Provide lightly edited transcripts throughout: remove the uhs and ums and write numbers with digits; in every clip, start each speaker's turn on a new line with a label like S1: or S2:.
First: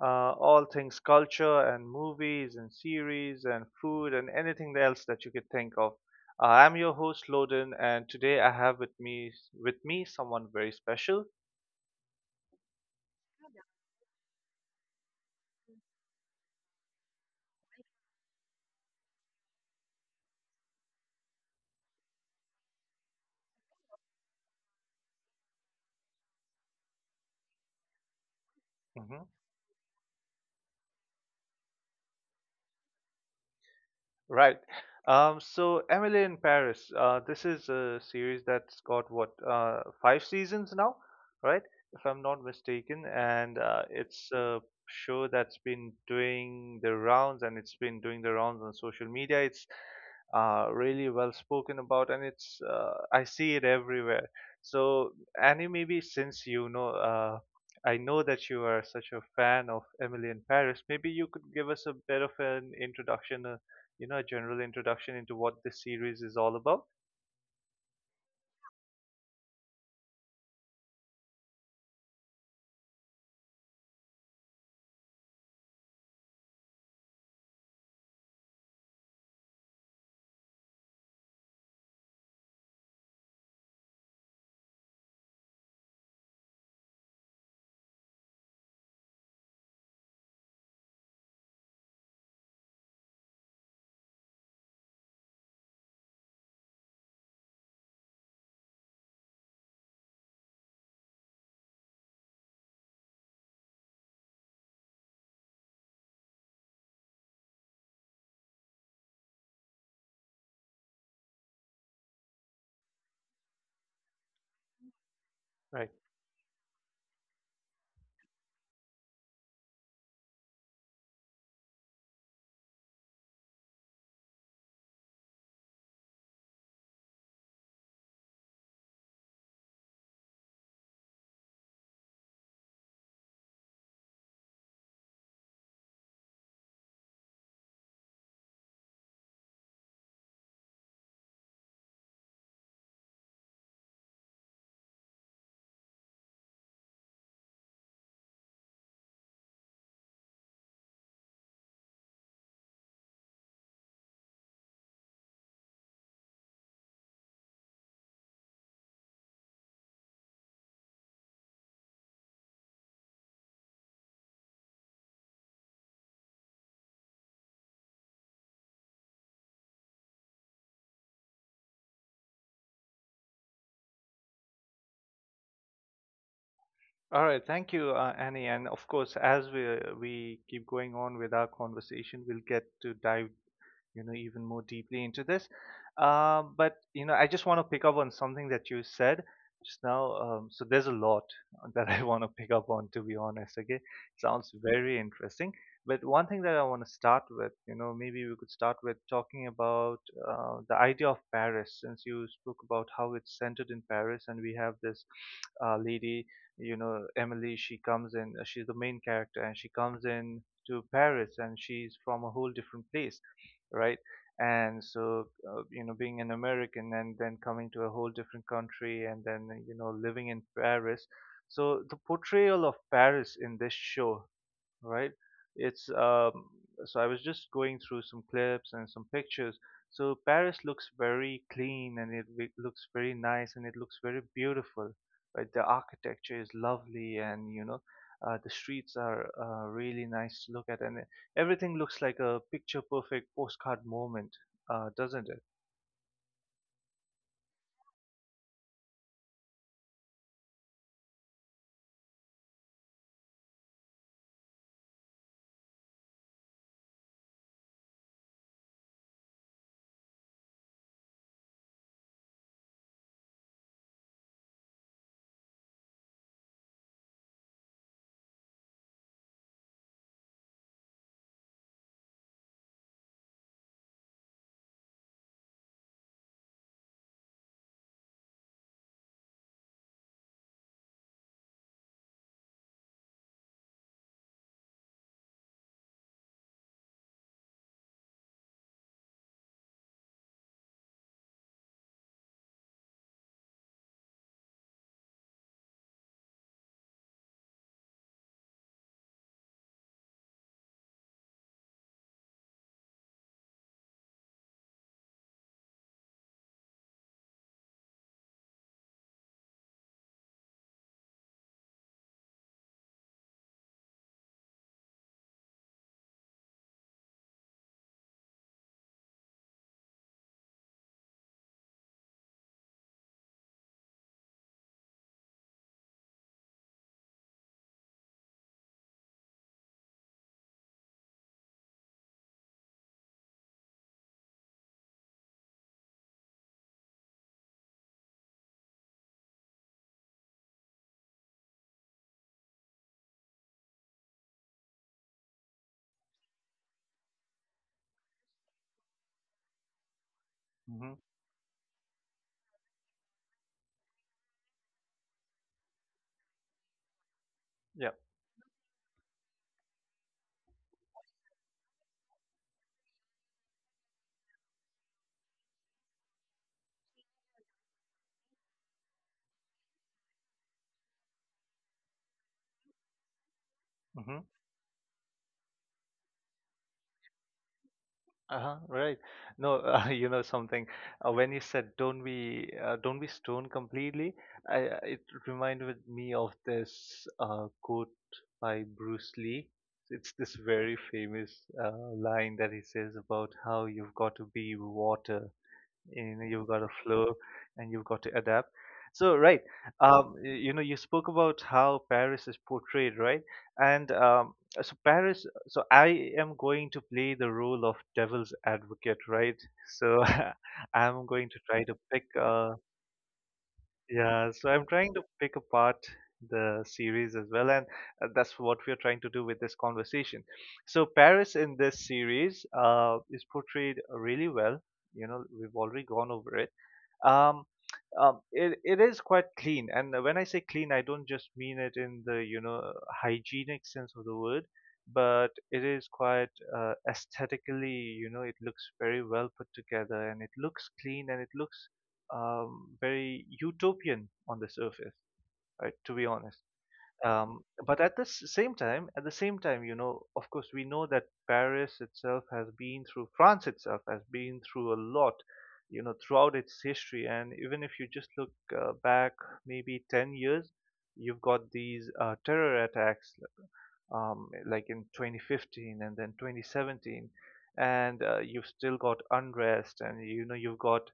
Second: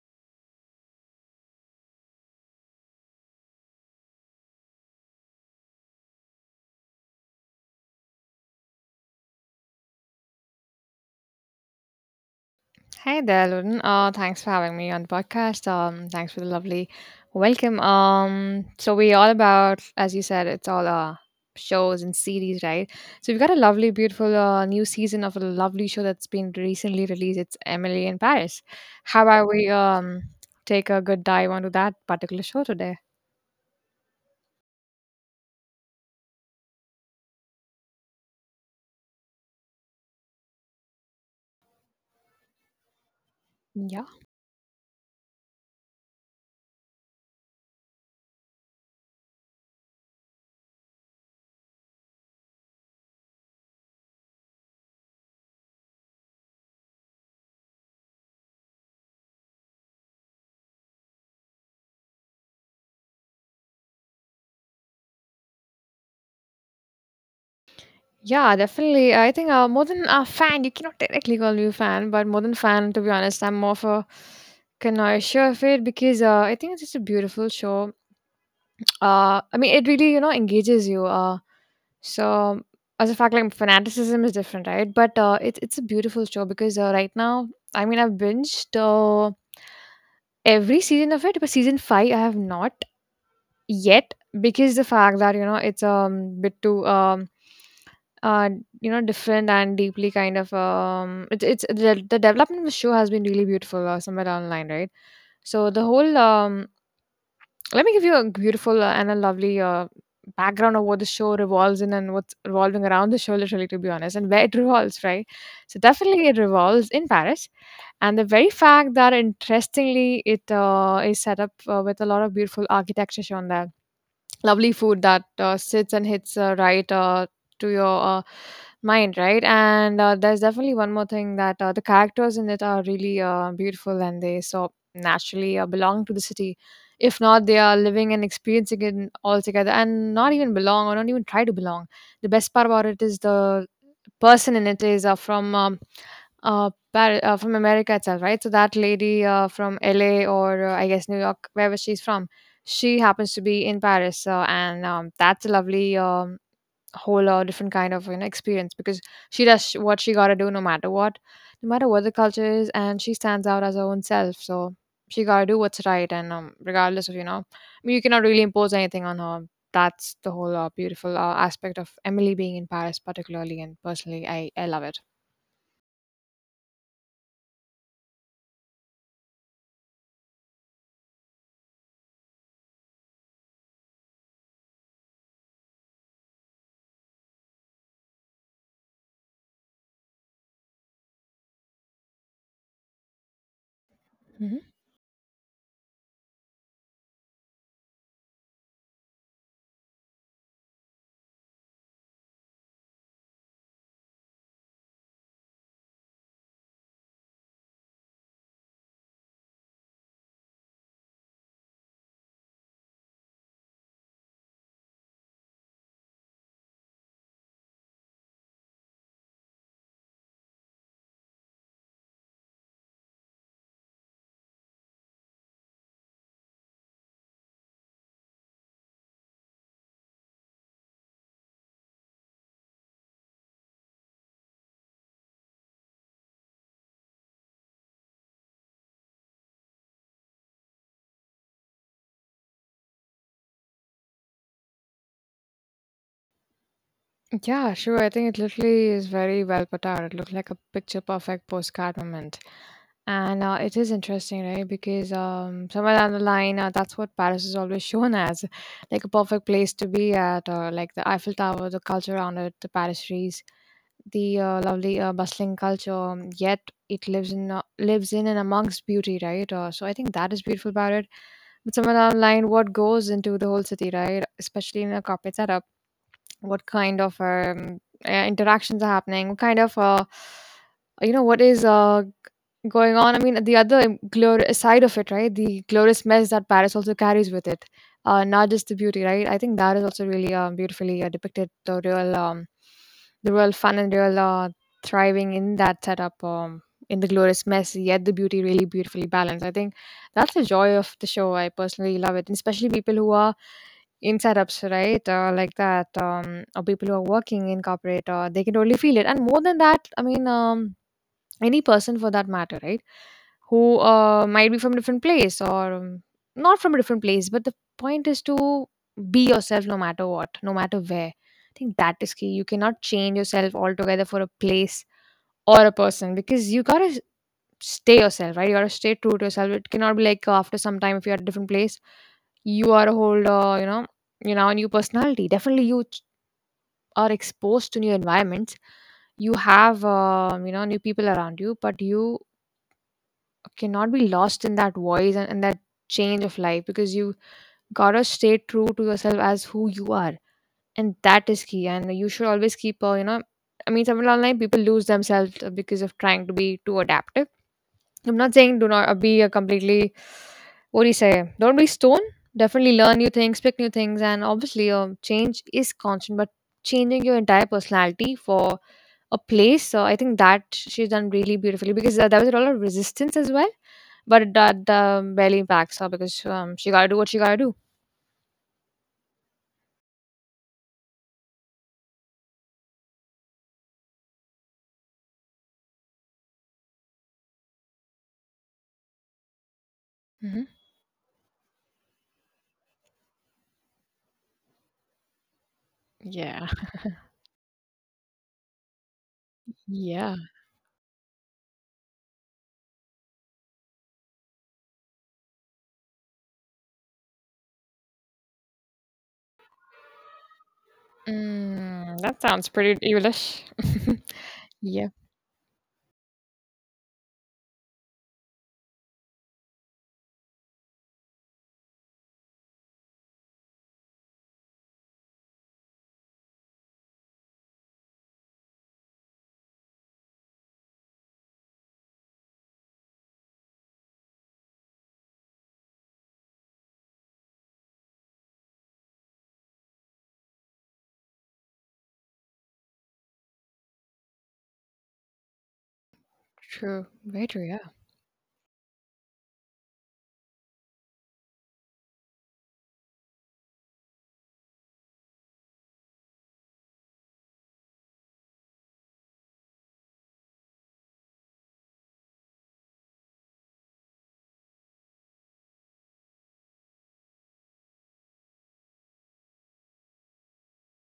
S1: all things culture and movies and series and food and anything else that you could think of. I'm your host Loden, and today I have with me someone very special.
S2: Hi there, Lauren. Thanks for having me on the podcast. Thanks for the lovely welcome. So we all about, as you said, it's all shows and series, right? So we've got a lovely, beautiful new season of a lovely show that's been recently released. It's Emily in Paris. How
S1: Mm-hmm.
S2: about we take a good dive onto that particular show today?
S1: Right. So Emily in Paris, this is a series that's got what five seasons now, right? If I'm not mistaken, and
S2: Yeah.
S1: it's a show that's been doing the rounds, and it's been doing the rounds on social media. It's really well spoken about, and it's I see it everywhere. So Annie, maybe since I know that you are such a fan of Emily in Paris, maybe you could give us a bit of an introduction you know, a general introduction into what this series is all about.
S2: Yeah, definitely. I think more than a fan, you cannot technically call me a fan, but more than fan, to be honest, I'm more of a connoisseur of it because I think it's just a beautiful show. I mean, it really you know engages you. So as a fact, like fanaticism is different, right? But it's a beautiful show because right now, I mean, I've binged every season of it, but season five I have not yet because the fact that you know it's bit too uh you know different and deeply kind of it's the development of the show has been really beautiful, somewhere down the line, right? So the whole let me give you a beautiful and a lovely background of what the show revolves in and what's revolving around the show, literally, to be honest, and where it revolves, right? So
S1: Right.
S2: definitely it revolves in Paris, and the very fact that, interestingly, it is set up with a lot of beautiful architecture shown there, lovely food that sits and hits, right, to your mind, right? And there's definitely one more thing that the characters in it are really beautiful and they so naturally belong to the city. If not, they are living and experiencing it altogether and not even belong or not even try to belong. The best part about it is the person in it is from America itself, right? So that lady, from LA or, I guess New York, wherever she's from, she happens to be in Paris, and that's a lovely, whole different kind of you know experience because what she gotta do, no matter what, no matter what the culture is, and she stands out as her own self. So she gotta do what's right, and regardless of you know I mean, you cannot really impose anything on her. That's the whole beautiful aspect of Emily being in Paris particularly, and personally I love it.
S1: All right, thank you, Annie. And of course, as we keep going on with our conversation, we'll get to dive you know, even more deeply into this. But you know, I just want to pick up on something that you said just now. So there's a lot that I want to pick up on, to be honest. Okay, sounds
S2: Hmm.
S1: very interesting. But one thing that I want to start with, you know, maybe we could start with talking about the idea of Paris, since you spoke about how it's centered in Paris, and we have this lady, you know, Emily, she comes in, she's the main character, and she comes in to Paris and she's from a whole different place, right? And so, you know, being an American and then coming to a whole different country and then, you know, living in Paris. So the portrayal of Paris in this show, right? It's so I was just going through some clips and some pictures. So Paris looks very clean and it looks very nice and it looks very beautiful. Right, the architecture is lovely and you know, the streets are really nice to look at and everything looks like a picture perfect postcard moment, doesn't it?
S2: Yeah, sure. I think it literally is very well put out. It looks like a picture perfect postcard moment. And it is interesting, right? Because somewhere down the line, that's what Paris is always shown as, like a perfect place to be at, like the Eiffel Tower, the culture around it, the lovely bustling culture. Yet it lives in lives in and amongst beauty, right? So I think that is beautiful about it. But somewhere down the line, what goes into the whole city, right? Especially in a corporate setup, what kind of interactions are happening, what kind of, you know, what is going on? I mean, the other side of it, right? The glorious mess that Paris also carries with it, not just the beauty, right? I think that is also really beautifully depicted, the real, the real fun and real thriving in that setup, in the glorious mess yet the beauty really beautifully balanced. I think that's the joy of the show. I personally love it. And especially people who are in setups, right? Like that, or people who are working in corporate, they can totally feel it. And more than that, I mean, any person for that matter, right? Who might be from a different place or not from a different place, but the point is to be yourself, no matter what, no matter where. I think that is key. You cannot change yourself altogether for a place or a person, because you gotta stay yourself, right? You gotta stay true to yourself. It cannot be like, after some time, if you're at a different place, you are a whole, you know, a new personality. Definitely, are exposed to new environments. You have, you know, new people around you, but you cannot be lost in that voice and that change of life, because you gotta stay true to yourself as who you are, and
S1: Mm-hmm.
S2: that is key. And you should always keep, I mean, somewhere online, people lose themselves because of trying to be too adaptive.
S1: Yeah.
S2: I'm not saying do not, be a completely, what do you say? Don't be stone. Definitely learn new things, pick new things, and obviously, change is constant. But changing your entire personality for a place, so I think that she's done really beautifully because there was a lot of resistance as well,
S1: Mm-hmm.
S2: but that barely impacts her because she gotta do what she gotta do.
S1: Uh-huh, right. No, you know something. When you said don't be stoned completely, it reminded me of this quote by Bruce Lee. It's this
S2: Hmm.
S1: very famous line that he says about how you've got to be water, you know,
S2: Yeah,
S1: you've got a flow and you've got to adapt, so right.
S2: yeah.
S1: You know, you spoke about how Paris is portrayed, right? And um so Paris, so I am going to play the role of devil's advocate, right? So I'm going to try to
S2: Mm,
S1: pick
S2: that sounds pretty evilish.
S1: yeah so I'm
S2: Yeah,
S1: trying to pick apart the series as well, and that's what we're trying to do with this conversation. So Paris in this series is portrayed really well, you know, we've already gone over it. Um, um, it, it is quite clean, and when I say clean, I don't just mean it in the, you know, hygienic sense of the word, but it is quite aesthetically, you know, it looks very well put together, and it looks clean, and it looks very utopian on the surface, right, to be honest.
S2: true. Very
S1: um,
S2: true. Yeah,
S1: but at the s- same time at the same time, you know, of course we know that Paris itself has been through, France itself has been through a lot, you know, throughout its history. And even if you just look back maybe 10 years, you've got these terror attacks, like in 2015 and then 2017, and you've still got unrest, and you know you've got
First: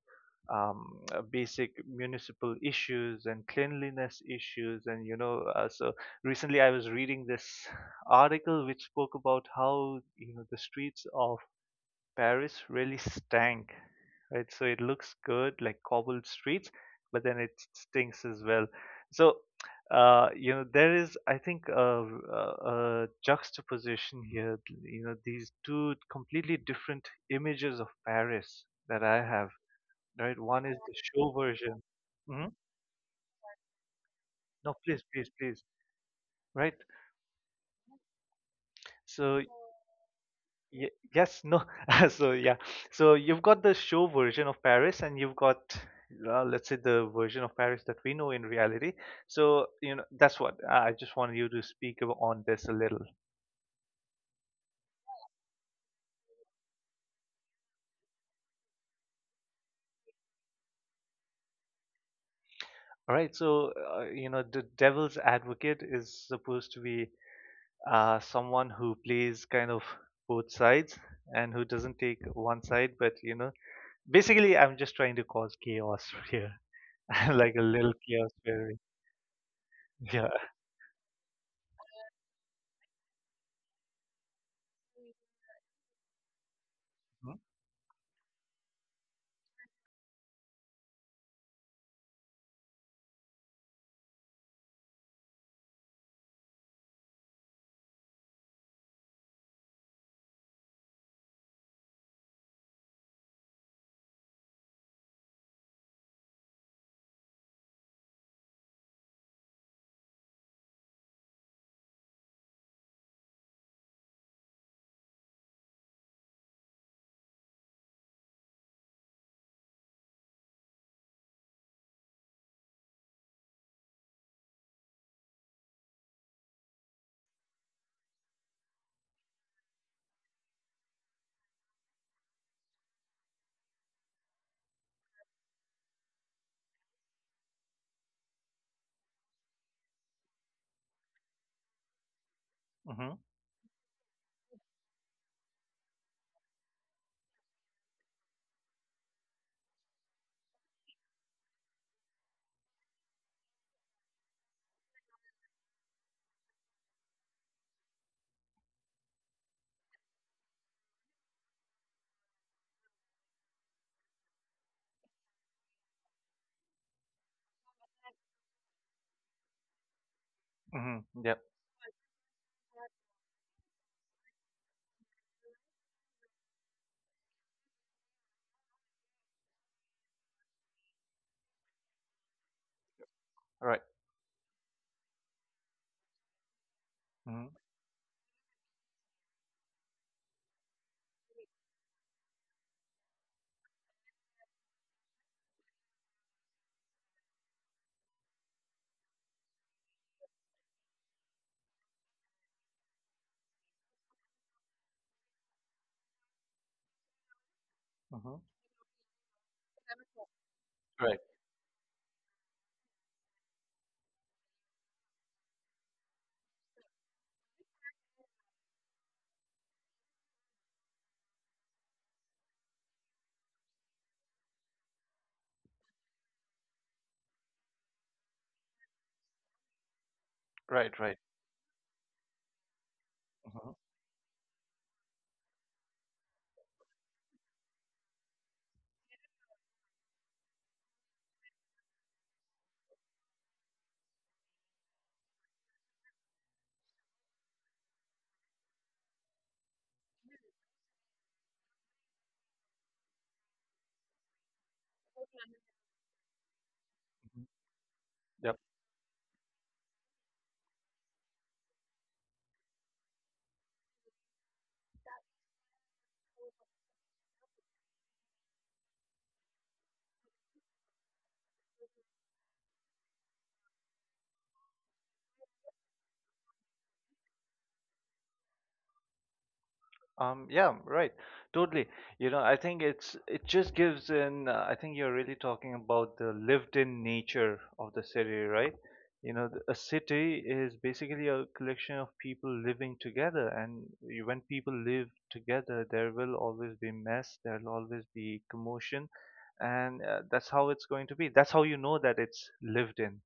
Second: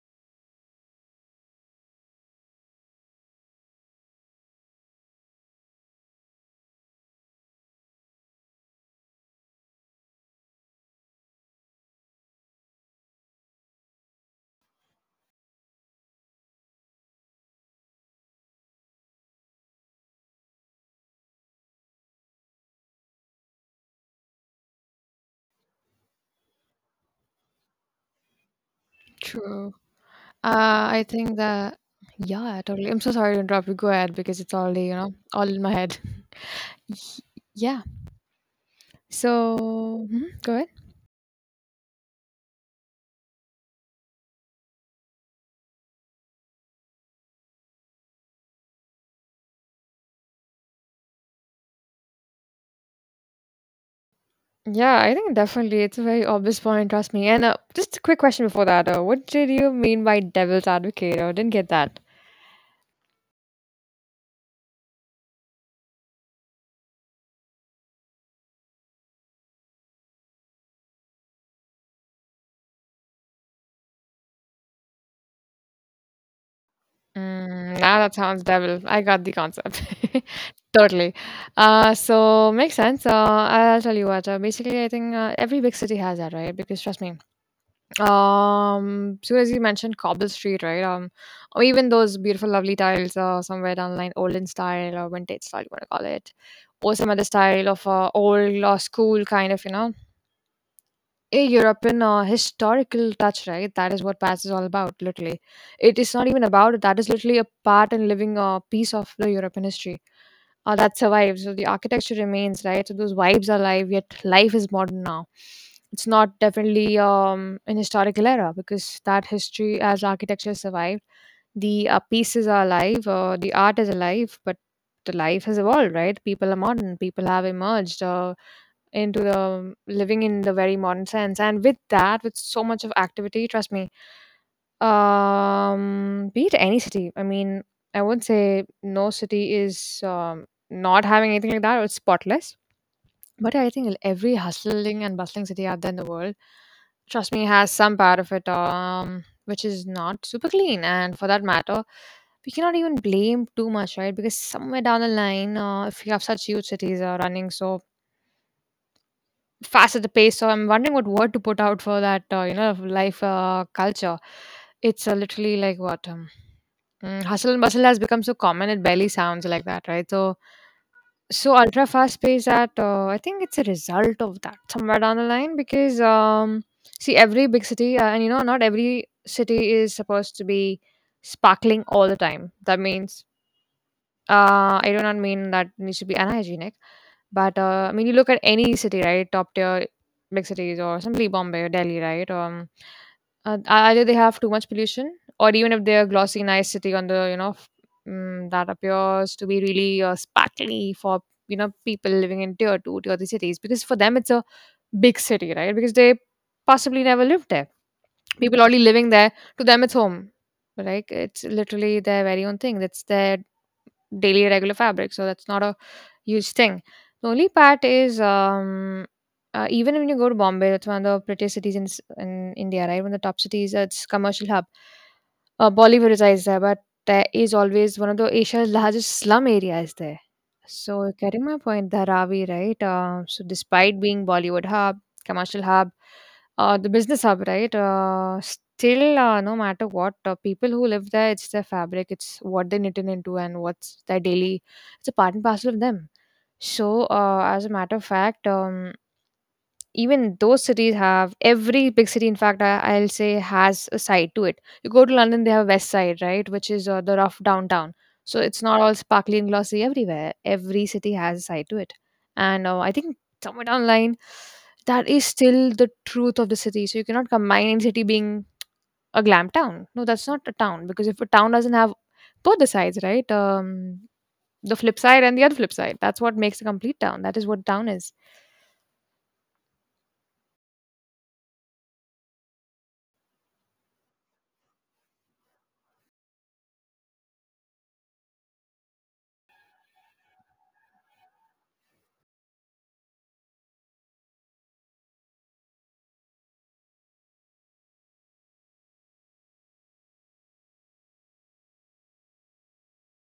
S1: basic municipal issues and cleanliness issues, and you know so recently I was reading this article which spoke about how, you know, the streets of Paris really stank, right? So it looks good, like cobbled streets, but then it stinks as well. So you know there is, I think, a, a juxtaposition here. You know, these two completely different images of Paris that I have,
S2: true.
S1: right? One is the
S2: I
S1: show
S2: think that,
S1: version. Hmm.
S2: yeah, totally. I'm so sorry to interrupt you. Go ahead because it's
S1: No,
S2: already, you
S1: please,
S2: know,
S1: please,
S2: all
S1: please.
S2: in my head.
S1: Right.
S2: Y- Yeah.
S1: So
S2: So, mhm, go ahead.
S1: yes, no. So yeah, so you've got the show version of Paris, and you've got, let's say, the version of Paris that we know in reality. So you know, that's what I just wanted you to speak on this a little.
S2: Yeah, I think definitely it's a very obvious point, trust me. And just a quick question before that. What did you mean by devil's advocate? I didn't get that.
S1: All right. So you know, the devil's advocate is supposed to be someone who plays kind of both sides and who doesn't take one side, but you know, basically, I'm just trying to cause chaos here, like a
S2: Mm,
S1: little
S2: now that
S1: chaos
S2: sounds devil.
S1: theory.
S2: I got the concept.
S1: Yeah.
S2: Totally. So makes sense. I'll tell you what. Basically, I think every big city has that, right? Because trust me,
S1: Mm-hmm.
S2: Soon as you mentioned Cobble Street, right? Or even those beautiful, lovely tiles, somewhere down the line, olden style or vintage style, you want to call it, or some other style of old school kind of, you know, a European historical touch, right? That is what Paris is all about, literally. It is not even about it. That is literally a part and living, piece of the European history. Oh, that survives. So the architecture remains, right? So those vibes are alive, yet life is modern now. It's not definitely an historical era because that history as architecture survived. The pieces are alive, the art is alive, but the life has evolved, right? People are modern, people have emerged into the living in the very modern sense. And with that, with so much of activity, trust me, be it any city. I mean, I would say no city is not having anything like that. Or it's spotless.
S1: Mm-hmm.
S2: But I think every hustling and bustling city out there in the world, trust me, has some part of it, which is not super clean. And for that matter, we cannot even blame too much, right? Because somewhere down the line, if you have such huge cities running so fast at the pace, so I'm wondering what word to put out for that, you know, life, culture. It's literally like what? Mm, hustle and bustle has become so common it barely sounds like that, right? So,
S1: Mm-hmm, yeah.
S2: so ultra fast pace that I think it's a result of that somewhere down the line because see every big city and you know not every city is supposed to be sparkling all the time. That means
S1: Right.
S2: I do not mean that needs to be unhygienic, but
S1: Mhm.
S2: I mean you look at any city, right? Top tier big cities, or simply Bombay or Delhi, right? Either they have too much pollution, or even if they're glossy, nice city on the you know mm, that appears to be really sparkly for you know people living in tier two, tier three cities, because for them it's a big city, right? Because they possibly never lived there.
S1: Mhm.
S2: People already living there, to them it's home. Like
S1: Right.
S2: it's literally their very own thing. That's their daily regular fabric, so that's not a huge thing. The only part is even when you go to Bombay, that's one of the prettiest cities in, in India, right? One of the top cities, it's commercial hub, Bollywood resides there, but there is always one of the Asia's largest slum areas there.
S1: Right.
S2: So
S1: Right.
S2: getting my point, Dharavi, right? So
S1: Mhm.
S2: despite being Bollywood hub, commercial hub, the business hub, right? Still, no matter what, people who live there, it's their fabric, it's what they're knitting into, and what's their daily. It's a part and parcel of them. So, as a matter of fact, even those cities have— every big city, in fact, I'll say, has a side to it. You go to London, they have a west side, right, which is the rough
S1: Mhm.
S2: downtown. So
S1: Yep.
S2: it's not all sparkly and glossy everywhere. Every city has a side to it. And I think somewhere down the line, that is still the truth of the city. So you cannot combine any city being a glam town. No, that's not a town, because if a town doesn't have both the sides, right, the flip side and the other flip side, that's what makes a complete town. That is what town is.
S1: Yeah, right. Totally. You know, I think it's it just gives in I think you're really talking about the lived-in nature of the city, right? You know, the, a city is basically a collection of people living together, and when people live together, there will always be mess, there'll always be commotion, and that's how it's going to be. That's how you know that it's lived in.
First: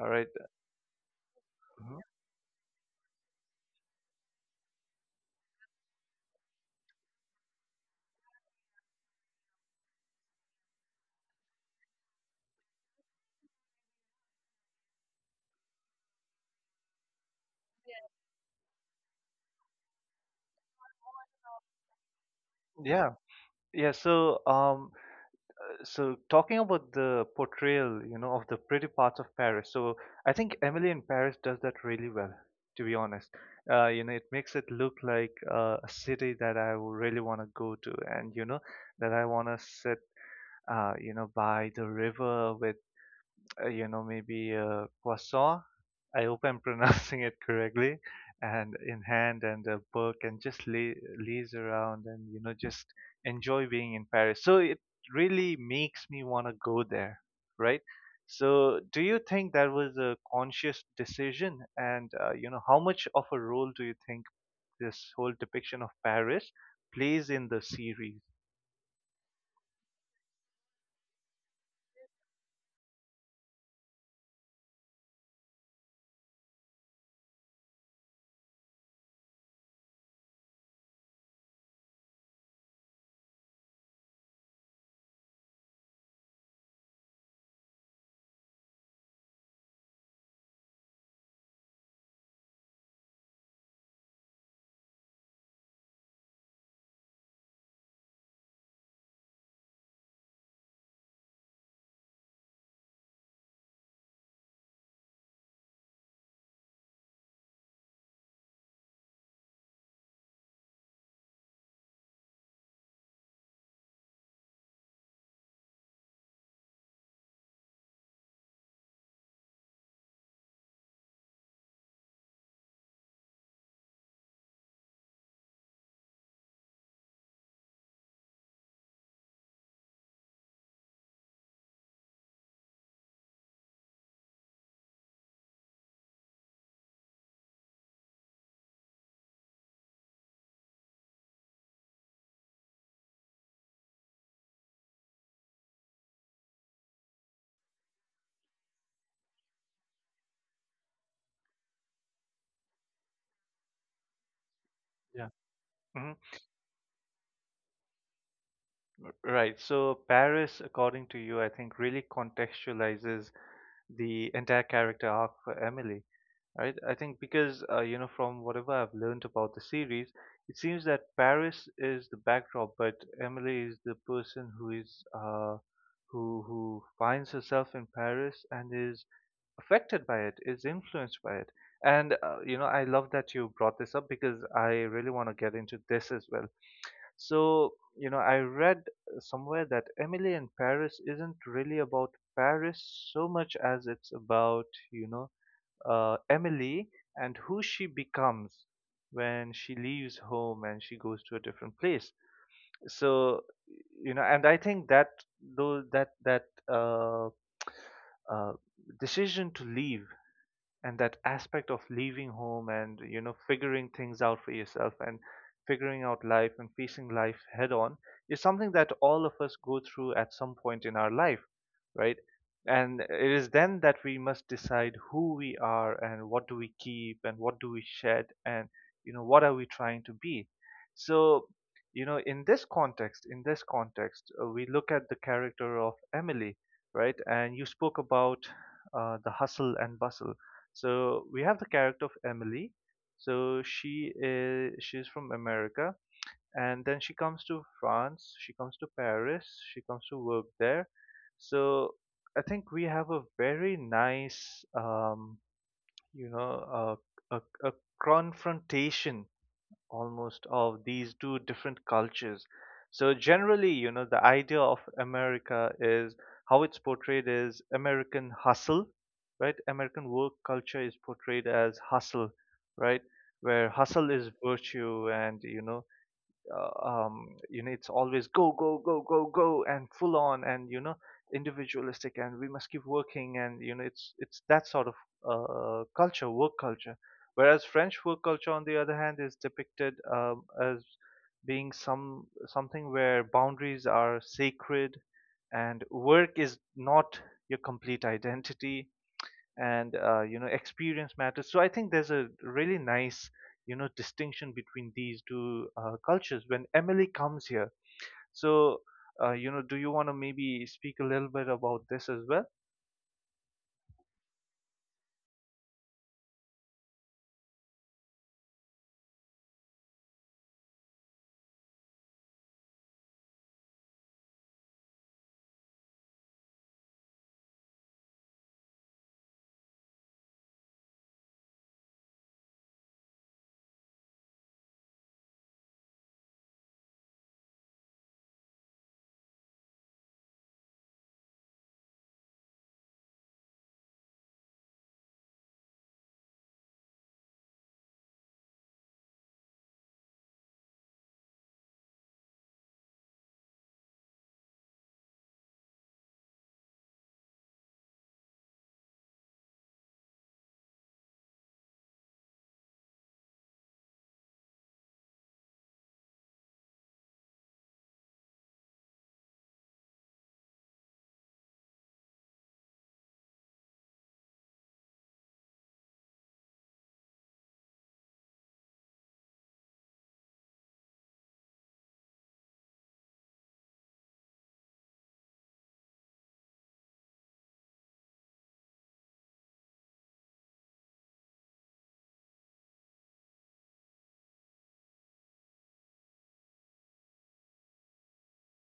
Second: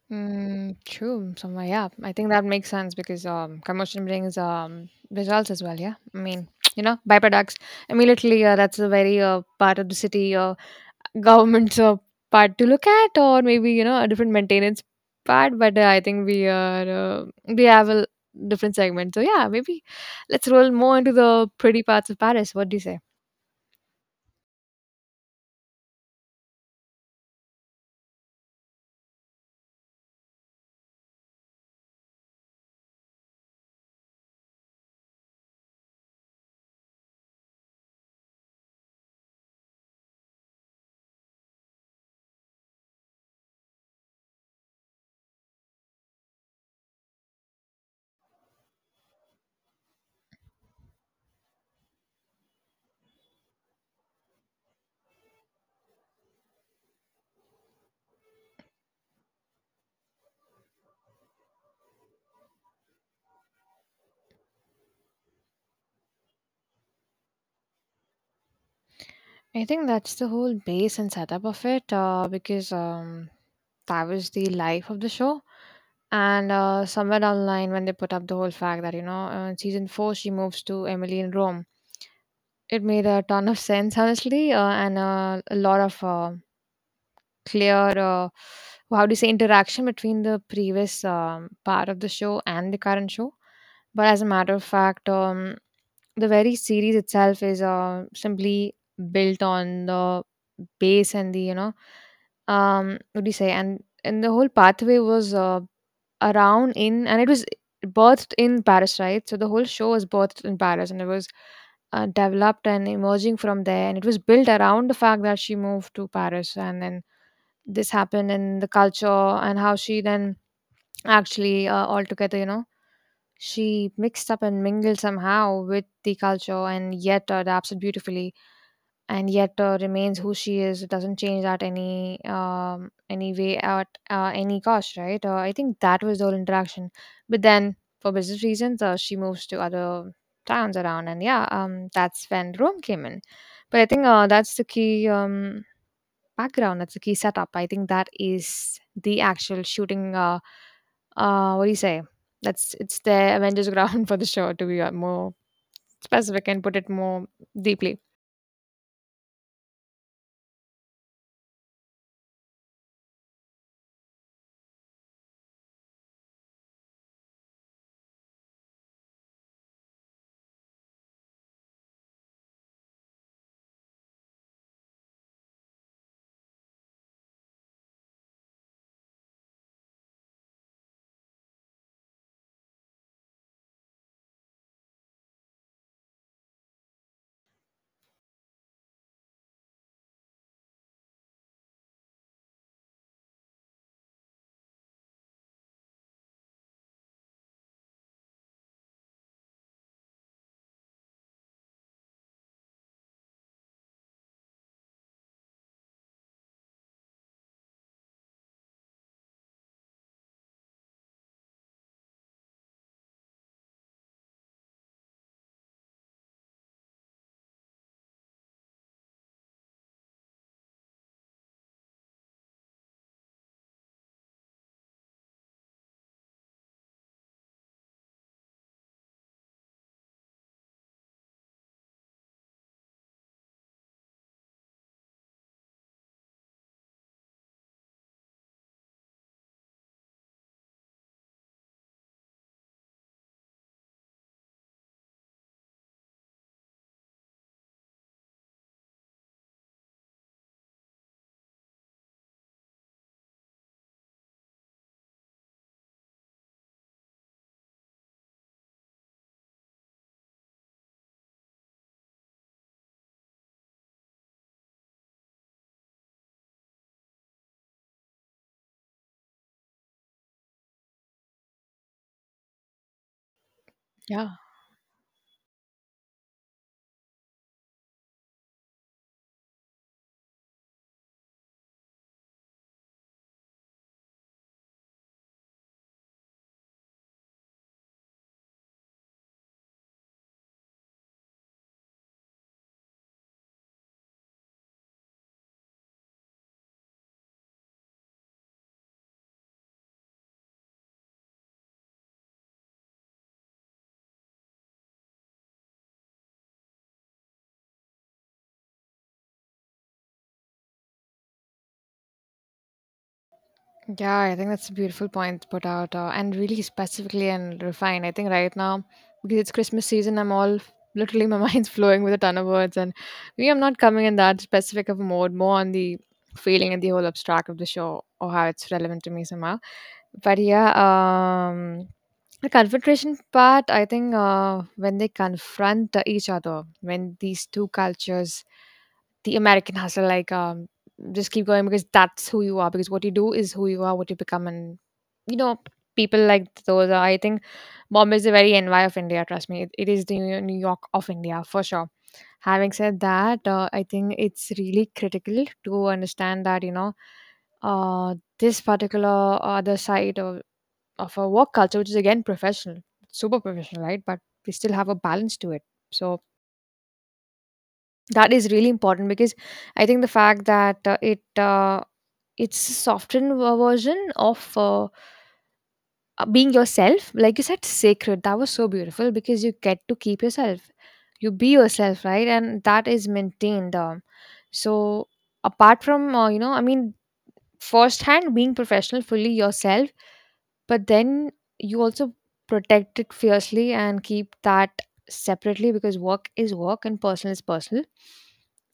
S1: All right.
S2: Mm, true. Somewhere, yeah.
S1: Mhm.
S2: I think that makes sense, because combustion brings results as well. Yeah, I mean, you know, byproducts immediately. That's a very part of the city, government's part to look at, or maybe, you know, a different maintenance part. But I think we are— we have a different segment. So yeah, maybe let's roll more into the pretty parts of Paris. What do you say?
S1: Yeah. Yeah, so so talking about the portrayal, you know, of the pretty parts of Paris. So I think Emily in Paris does that really well, to be honest. You know, it makes it look like a city that I would really want to go to, and you know, that I want to sit, you know, by the river with you know, maybe a croissant. I hope I'm pronouncing it correctly. And in hand and a book and just lay, laze around and, you know, just enjoy being in Paris. So it really makes me want to go there, right? So do you think that was a conscious decision? And, you know, how much of a role do you think this whole depiction of Paris plays in the series?
S2: I think that's the whole base and setup of it, because that was the life of the show. And somewhere down the line, when they put up the whole fact that, you know, in season four, she moves to Emily in Rome, it made a ton of sense, honestly, and a lot of clear, how do you say, interaction between the previous part of the show and the current show. But as a matter of fact, the very series itself is simply built on the base and the, you know, what do you say, and the whole pathway was around in, and it was birthed in Paris. Right, so the whole show was birthed in Paris, and it was developed and emerging from there, and it was built around the fact that she moved to Paris and then this happened in the culture, and how she then actually altogether, you know, she mixed up and mingled somehow with the culture, and yet adapts it beautifully, and yet remains who she is. It doesn't change at any way at any cost, right? I think that was the whole interaction. But then, for business reasons, she moves to other towns around, and yeah, that's when Rome came in. But I think that's the key background. That's the key setup. I think that is the actual shooting. What do you say, that's— it's the Avengers ground for the show to be
S1: Yeah.
S2: more specific and put it more deeply.
S1: Right. So Paris, according to you, I think really contextualizes the entire character arc for Emily, right? I think because you know, from whatever I've learned about the series, it seems that Paris is the backdrop, but Emily is the person who is who finds herself in Paris and is affected by it, is influenced by it. And you know, I love that you brought this up because I really want to get into this as well. So, you know, I read somewhere that Emily in Paris isn't really about Paris so much as it's about, you know, Emily and who she becomes when she leaves home and she goes to a different place. So, you know, and I think that though that that uh, uh, decision to leave, and that aspect of leaving home and, you know, figuring things out for yourself and figuring out life and facing life head on is something that all of us go through at some point in our life, right? And it is then that we must decide who we are and what do we keep and what do we shed and, you know, what are we trying to be. So, you know, in this context, we look at the character of Emily, right? And you spoke about the hustle and bustle. So we have the character of Emily. So she is, she's from America, and then she comes to France. She comes to Paris. She comes to work there. So I think we have a very nice, you know, a confrontation almost of these two different cultures. So generally, you know, the idea of America is, how it's portrayed, is American hustle, right? American work culture is portrayed as hustle, right? Where hustle
S2: Yeah.
S1: is virtue, and you know, you know, it's always go, go, go, go, go, and full on, and you know, individualistic, and we must keep working, and you know, it's that sort of culture, work culture. Whereas French work culture, on the other hand, is depicted as being something where boundaries are sacred, and work is not your complete identity. And you know, experience matters. So I think there's a really nice, you know, distinction between these two cultures when Emily comes here. So you know, do you want to maybe speak a little bit about this as well?
S2: Yeah, I think that's a beautiful point put out, and really specifically and refined. I think right now, because it's Christmas season, I'm all— literally my mind's flowing with a ton of words, and we I'm not coming in that specific of a mode, more on the feeling and the whole abstract of the show or how it's relevant to me somehow. But yeah, um, the confrontation part, I think, when they confront each other, when these two cultures— the American hustle, like, just keep going, because that's who you are. Because what you do is who you are, what you become, and, you know, people like those are. I think Bombay is the very envy of India. Trust me, it is the New York of India for sure. Having said that, I think it's really critical to understand that, you know, this particular other side of a work culture, which is again professional, super professional, right? But we still have a balance to it. So that is really important, because I think the fact that it it's a softened version of being yourself, like you said, sacred— that was so beautiful, because you get to keep yourself. You be yourself, right? And that is maintained. So apart from you know, I mean, firsthand being professional, fully yourself, but then you also protect it fiercely and keep that separately, because work is work and personal is personal.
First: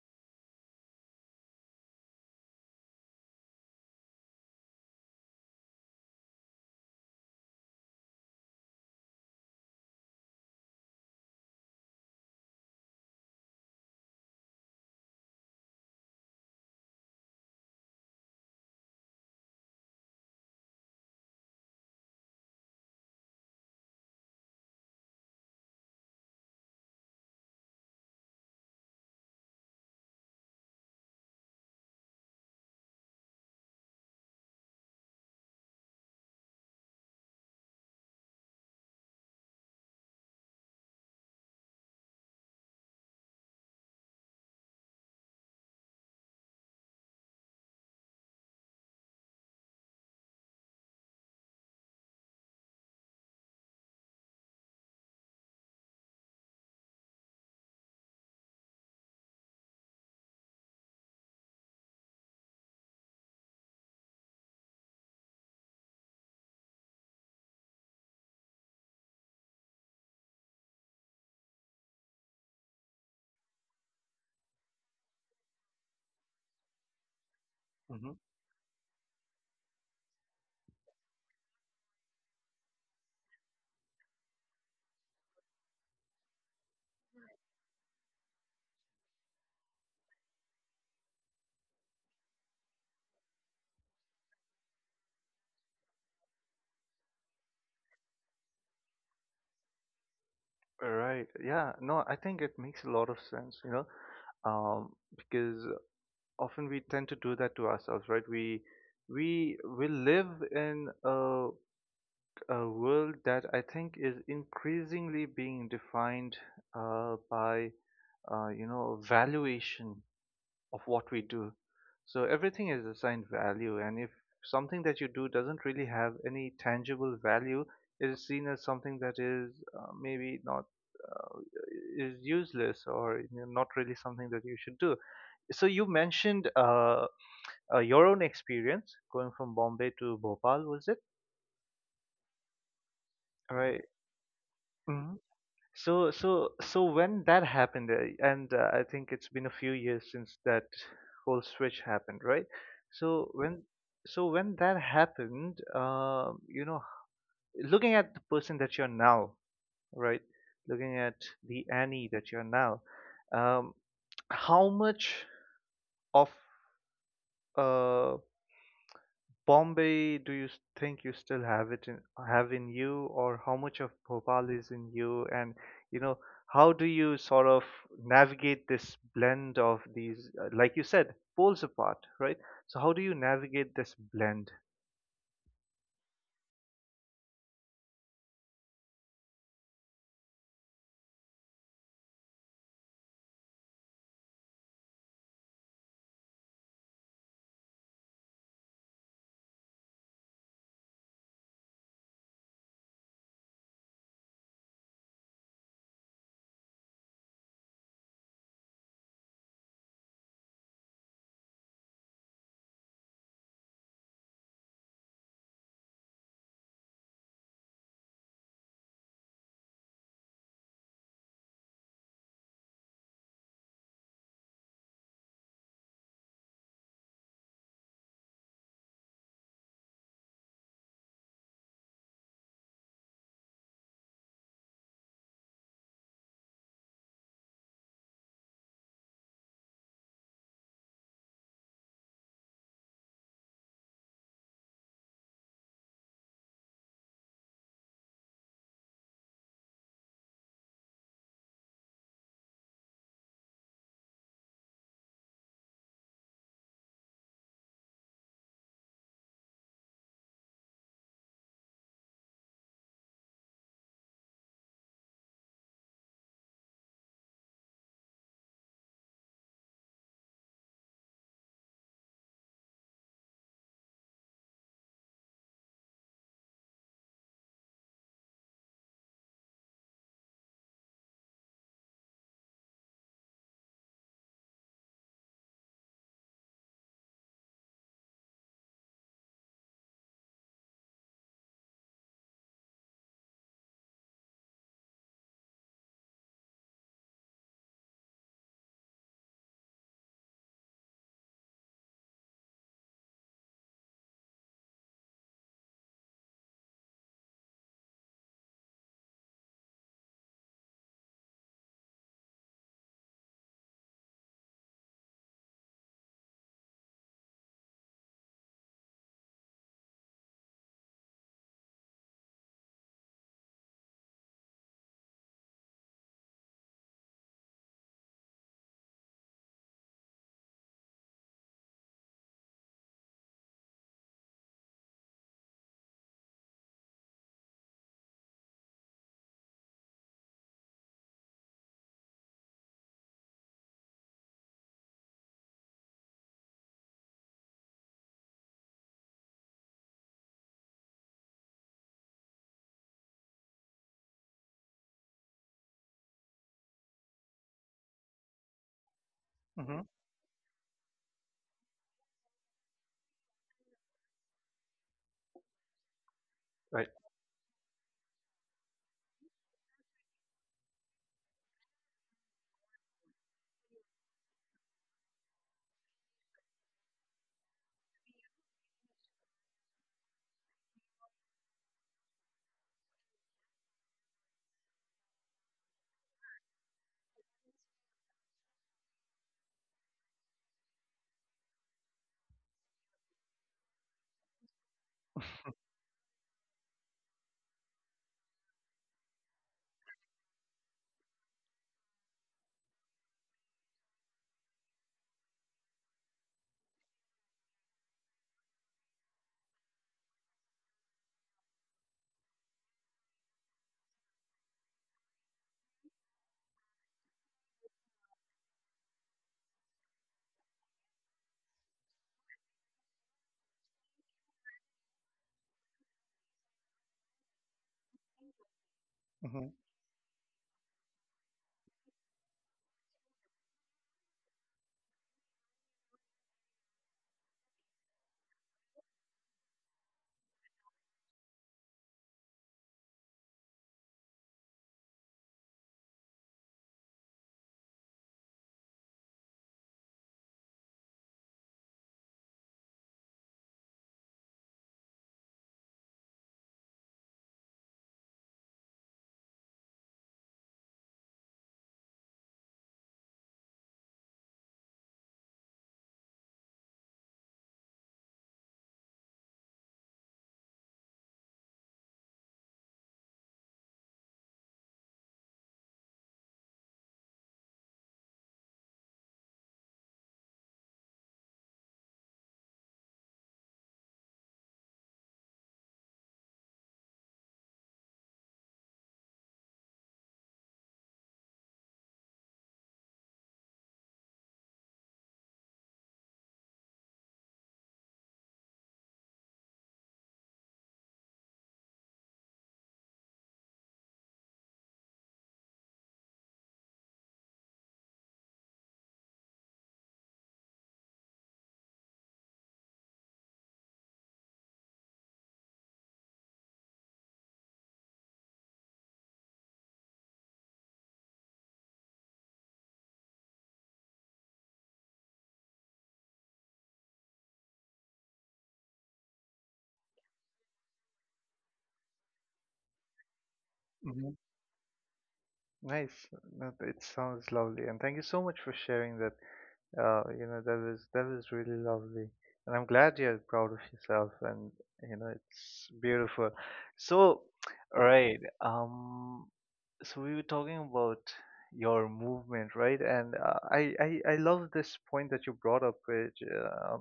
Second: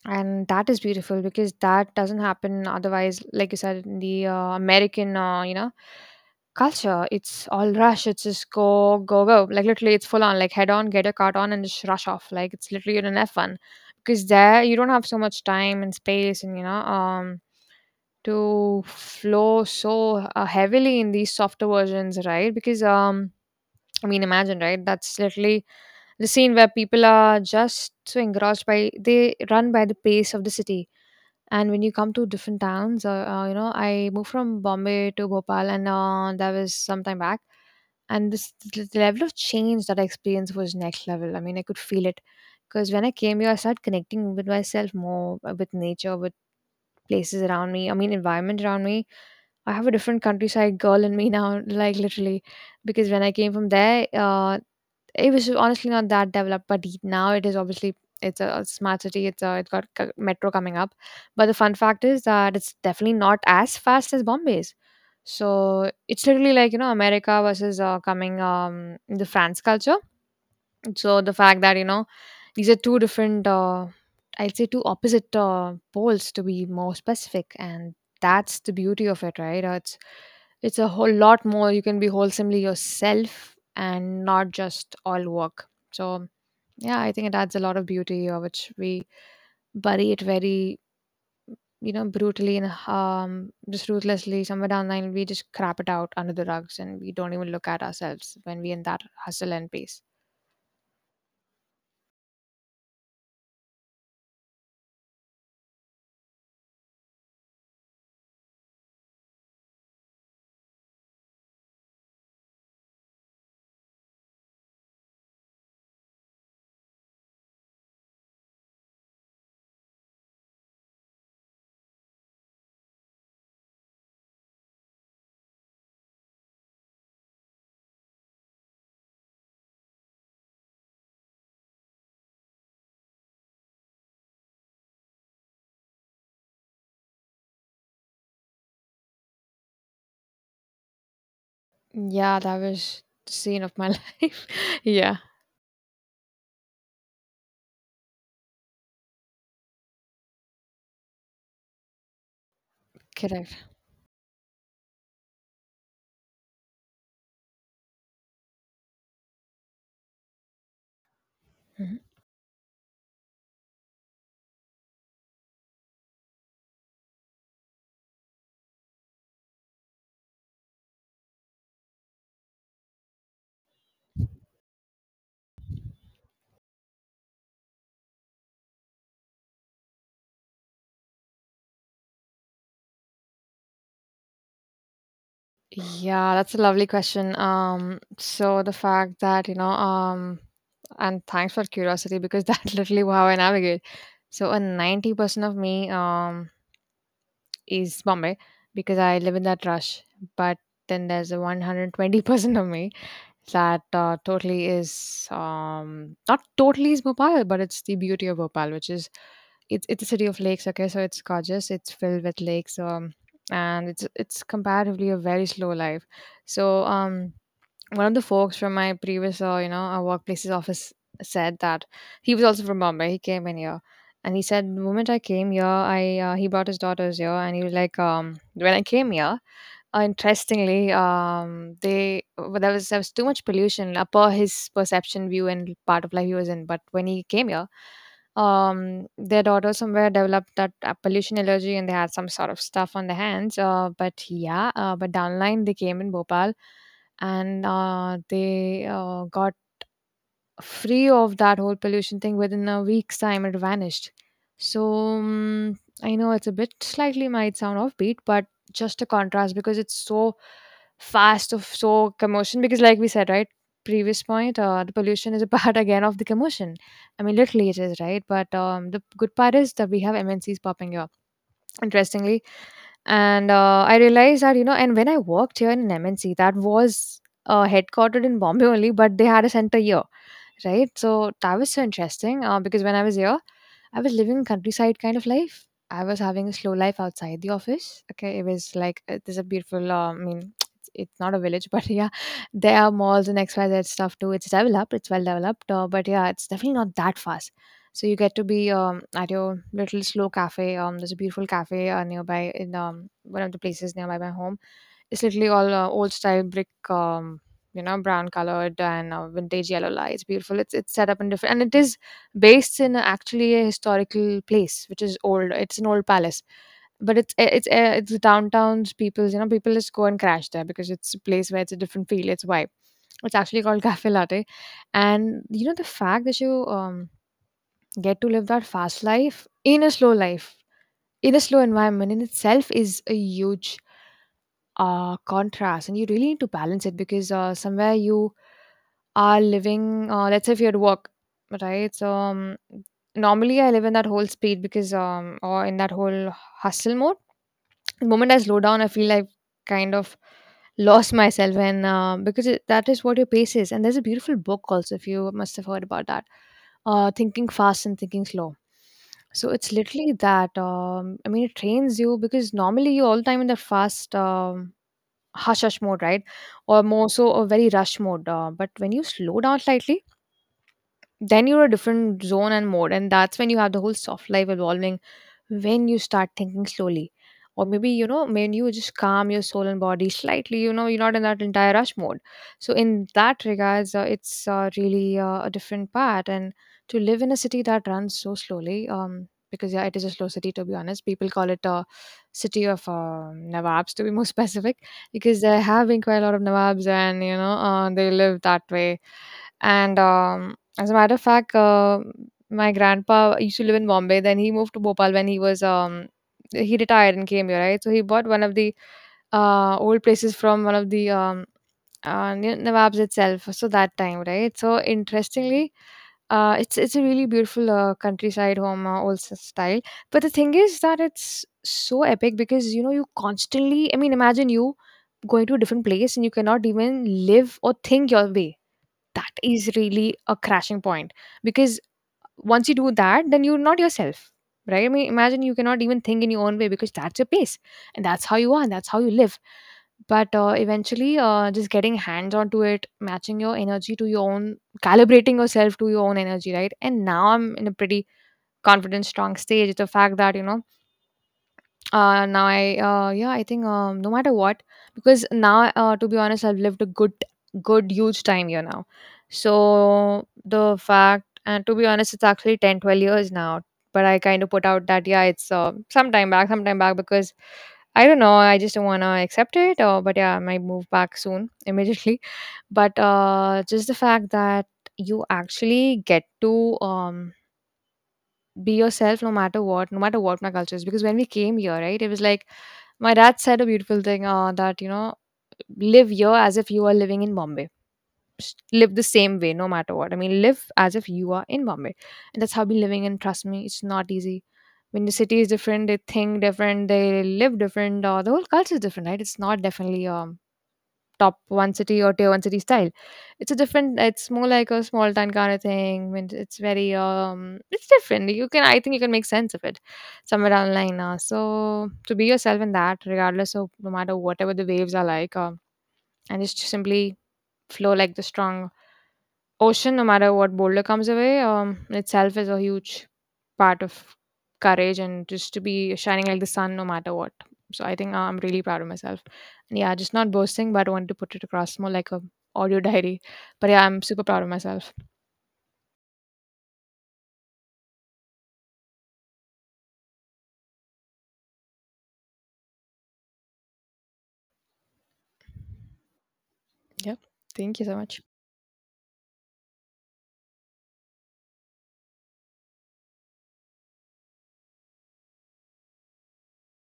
S2: And that is beautiful, because that doesn't happen otherwise, like you said, in the American, you know, culture, it's all rush. It's just go, go, go, like, literally, it's full on like head on get a cart on, and just rush off, like, it's literally— you're in an F1 because there you don't have so much time and space, and, you know, to flow so heavily in these softer versions, right? Because, I mean, imagine, right? That's literally the scene where people are just so engrossed— by, they run by the pace of the city. And when you come to different towns, you know, I moved from Bombay to Bhopal, and that was some time back. And this— the level of change that I experienced was next level. I mean, I could feel it, because when I came here, I started connecting with myself more, with nature, with places around me, I mean, environment around me. I have a different countryside girl in me now, like, literally, because when I came from there, it was honestly not that developed, but now it is, obviously. It's a smart city. It's got metro coming up. But the fun fact is that it's definitely not as fast as Bombay's. So it's literally, like, you know, America versus coming, the France culture. So the fact that, you know, these are two different, I'd say two opposite poles, to be more specific, and
S1: Hmm.
S2: that's the beauty of it, right? It's— it's a whole lot more. You can be wholesomely yourself and not just all work. So yeah, I think it adds a lot of beauty, which we bury it very, you know, brutally, and just ruthlessly. Somewhere down the line, we just crap it out under the rugs, and we don't even look at ourselves when we in that hustle and pace.
S1: Right, yeah. No, I think it makes a lot of sense, you know, um, because often we tend to do that to ourselves, right? We will live in a world that I think is increasingly being defined by you know valuation of what we do. So everything is assigned value, and if something that you do doesn't really have any tangible value, it is seen as something that is maybe not uh, is useless or not really something that you should do. So you mentioned your own experience going from Bombay to Bhopal, was it?
S2: Yeah, that was the scene of
S1: Right.
S2: my life. Yeah,
S1: So when that happened, and I think it's been a few years since that whole switch happened, right? So when,
S2: correct.
S1: so when that happened, you know, looking at the person that you're now, right? Looking at the
S2: Mhm.
S1: Annie that you're now, um, how much of uh. Bombay, do you think you still have it in have in you, or how much of Bhopal is in you? And you know, how do you sort of navigate this blend of these, like you said, poles apart, right? So how do you navigate this blend,
S2: Yeah, that's a lovely question. So the fact that, you know, and thanks for curiosity, because that's literally how I navigate. So a 90% of me is Bombay, because I live in that rush, but then there's a 120% of me that totally is— not totally is Bhopal, but it's the beauty of Bhopal, which is— it's a city of lakes. Okay, so it's gorgeous. It's filled with lakes, and it's— it's comparatively a very slow life. So, one of the folks from my previous you know, workplace's office said that he was also from Bombay. He came in here, and he said, the moment I came here, I he brought his daughters here, and he was like, when I came here. Interestingly, they— well, there was— too much pollution, per his perception view and part of life he was in. But when he came here, their daughter somewhere developed that pollution allergy, and they had some sort of stuff on their hands. But yeah, but down the line they came in Bhopal, and they got free of that whole pollution thing. Within a week's time, it vanished. So, mm, I know it's a bit— slightly might sound offbeat, but just a contrast, because it's so fast, of so commotion, because, like we said, right, previous point, the pollution is a part again of the commotion. I mean, literally it is, right? But the good part is that we have MNCs popping up, interestingly. And I realized that, you know, and when I worked here in an MNC that was headquartered in Bombay only, but they had a center here, right, so that was so interesting. Uh, because when I was here, I was living countryside kind of life. I was having a slow life outside the office. Okay, it was like, this is a beautiful, I mean, it's not a village but yeah, there are malls and XYZ stuff too. It's developed. It's well developed. Uh, but yeah, it's definitely not that fast. So you get to be, at your little slow cafe. There's a beautiful cafe nearby in, one of the places nearby my home. It's literally all, old style brick, you know, brown colored and, vintage yellow light. It's beautiful. It's set up in different, and it is based in actually a historical place, which is old. It's an old palace, but it's eh, it's downtown's people's people just go and crash there because it's a place where it's a different feel, it's vibe. It's actually called Cafe Latte. And the fact that you get to live that fast life in a slow life, in a slow environment, in itself is a huge contrast, and you really need to balance it, because somewhere you are living, let's say, if you're at work, right? So normally I live in that whole speed because, or in that whole hustle mode, the moment I slow down, I feel I've kind of lost myself, and because that is what your pace is. And there's a beautiful book also, if you must have heard about that, Thinking Fast and Thinking Slow. So it's
S1: hmm,
S2: literally that. I mean, it trains you because normally you all the time in the fast, hush hush mode, right? Or
S1: right?
S2: more so a very rush mode. But when you slow down slightly, then you're a different zone and mode, and that's when you have the whole soft life evolving, when you start thinking slowly, or maybe when you just calm your soul and body slightly, you're not in that entire rush mode. So in that regards, it's really a different part, and to live in a city that runs so slowly, because yeah, it is a slow city, to be honest. People call it a city of nawabs, to be more specific, because there have been quite a lot of nawabs, and they live that way. And as a matter of fact, my grandpa used to live in Bombay. Then he moved to Bhopal when he was, he retired and came here, right? So he bought one of the old places from one of the, near Nawabs itself. So that time, right? So, interestingly, it's a really beautiful countryside home, old style. But the thing is that it's so epic because you constantly. I mean, imagine you going to a different place and you cannot even live or think your way. That
S1: Hmm.
S2: is really a crashing point, because once you do that, then you're not yourself, right? I mean, imagine you cannot even think in your own way, because that's your pace, and that's how you are, and that's how you live. But eventually, just getting hands onto it, matching your energy to your own, calibrating yourself to your own energy, right? And now I'm in a pretty confident, strong stage. It's a fact that, now I, yeah, I think, no matter what, because now, to be honest, I've lived a good, good, huge time here now. So the fact, and to be honest, it's actually 10, 12 years now, but I kind of put out that, yeah, it's some time back, because I don't know, I just don't want to accept it, or but yeah, I might move back soon immediately. But just the fact that you actually get to be yourself, no matter what, no matter what my culture is, because when we came here, right, it was like my dad said a beautiful thing, that live here as if you are living in Bombay. Just live the same way, no matter what. I mean, live as if you are in Bombay. And that's how we living, and trust me, it's not easy when the city is different, they think different, they live different, or the whole culture is different, right? It's not definitely top one city or tier one city style. It's a different. It's more like a small town kind of thing. And it's very, it's different. You can I think you can make sense of it somewhere down the line. So to be yourself in that, regardless of, no matter whatever the waves are like, and just simply flow like the strong ocean, no matter what boulder comes away, itself is a huge part of courage, and just to be shining like the sun, no matter what. So I think, I'm really proud of myself. And yeah, just not boasting, but I wanted to put it across more like a audio diary. But yeah, I'm
S1: Hmm.
S2: super proud of myself.
S1: Nice. No, it sounds lovely, and thank you so much for sharing that. You know, that was really lovely, and I'm glad you're proud of yourself, and you know, it's beautiful.
S2: Yep.
S1: So,
S2: Thank you so much.
S1: right, so we were talking about your movement, right? And I love this point that you brought up, which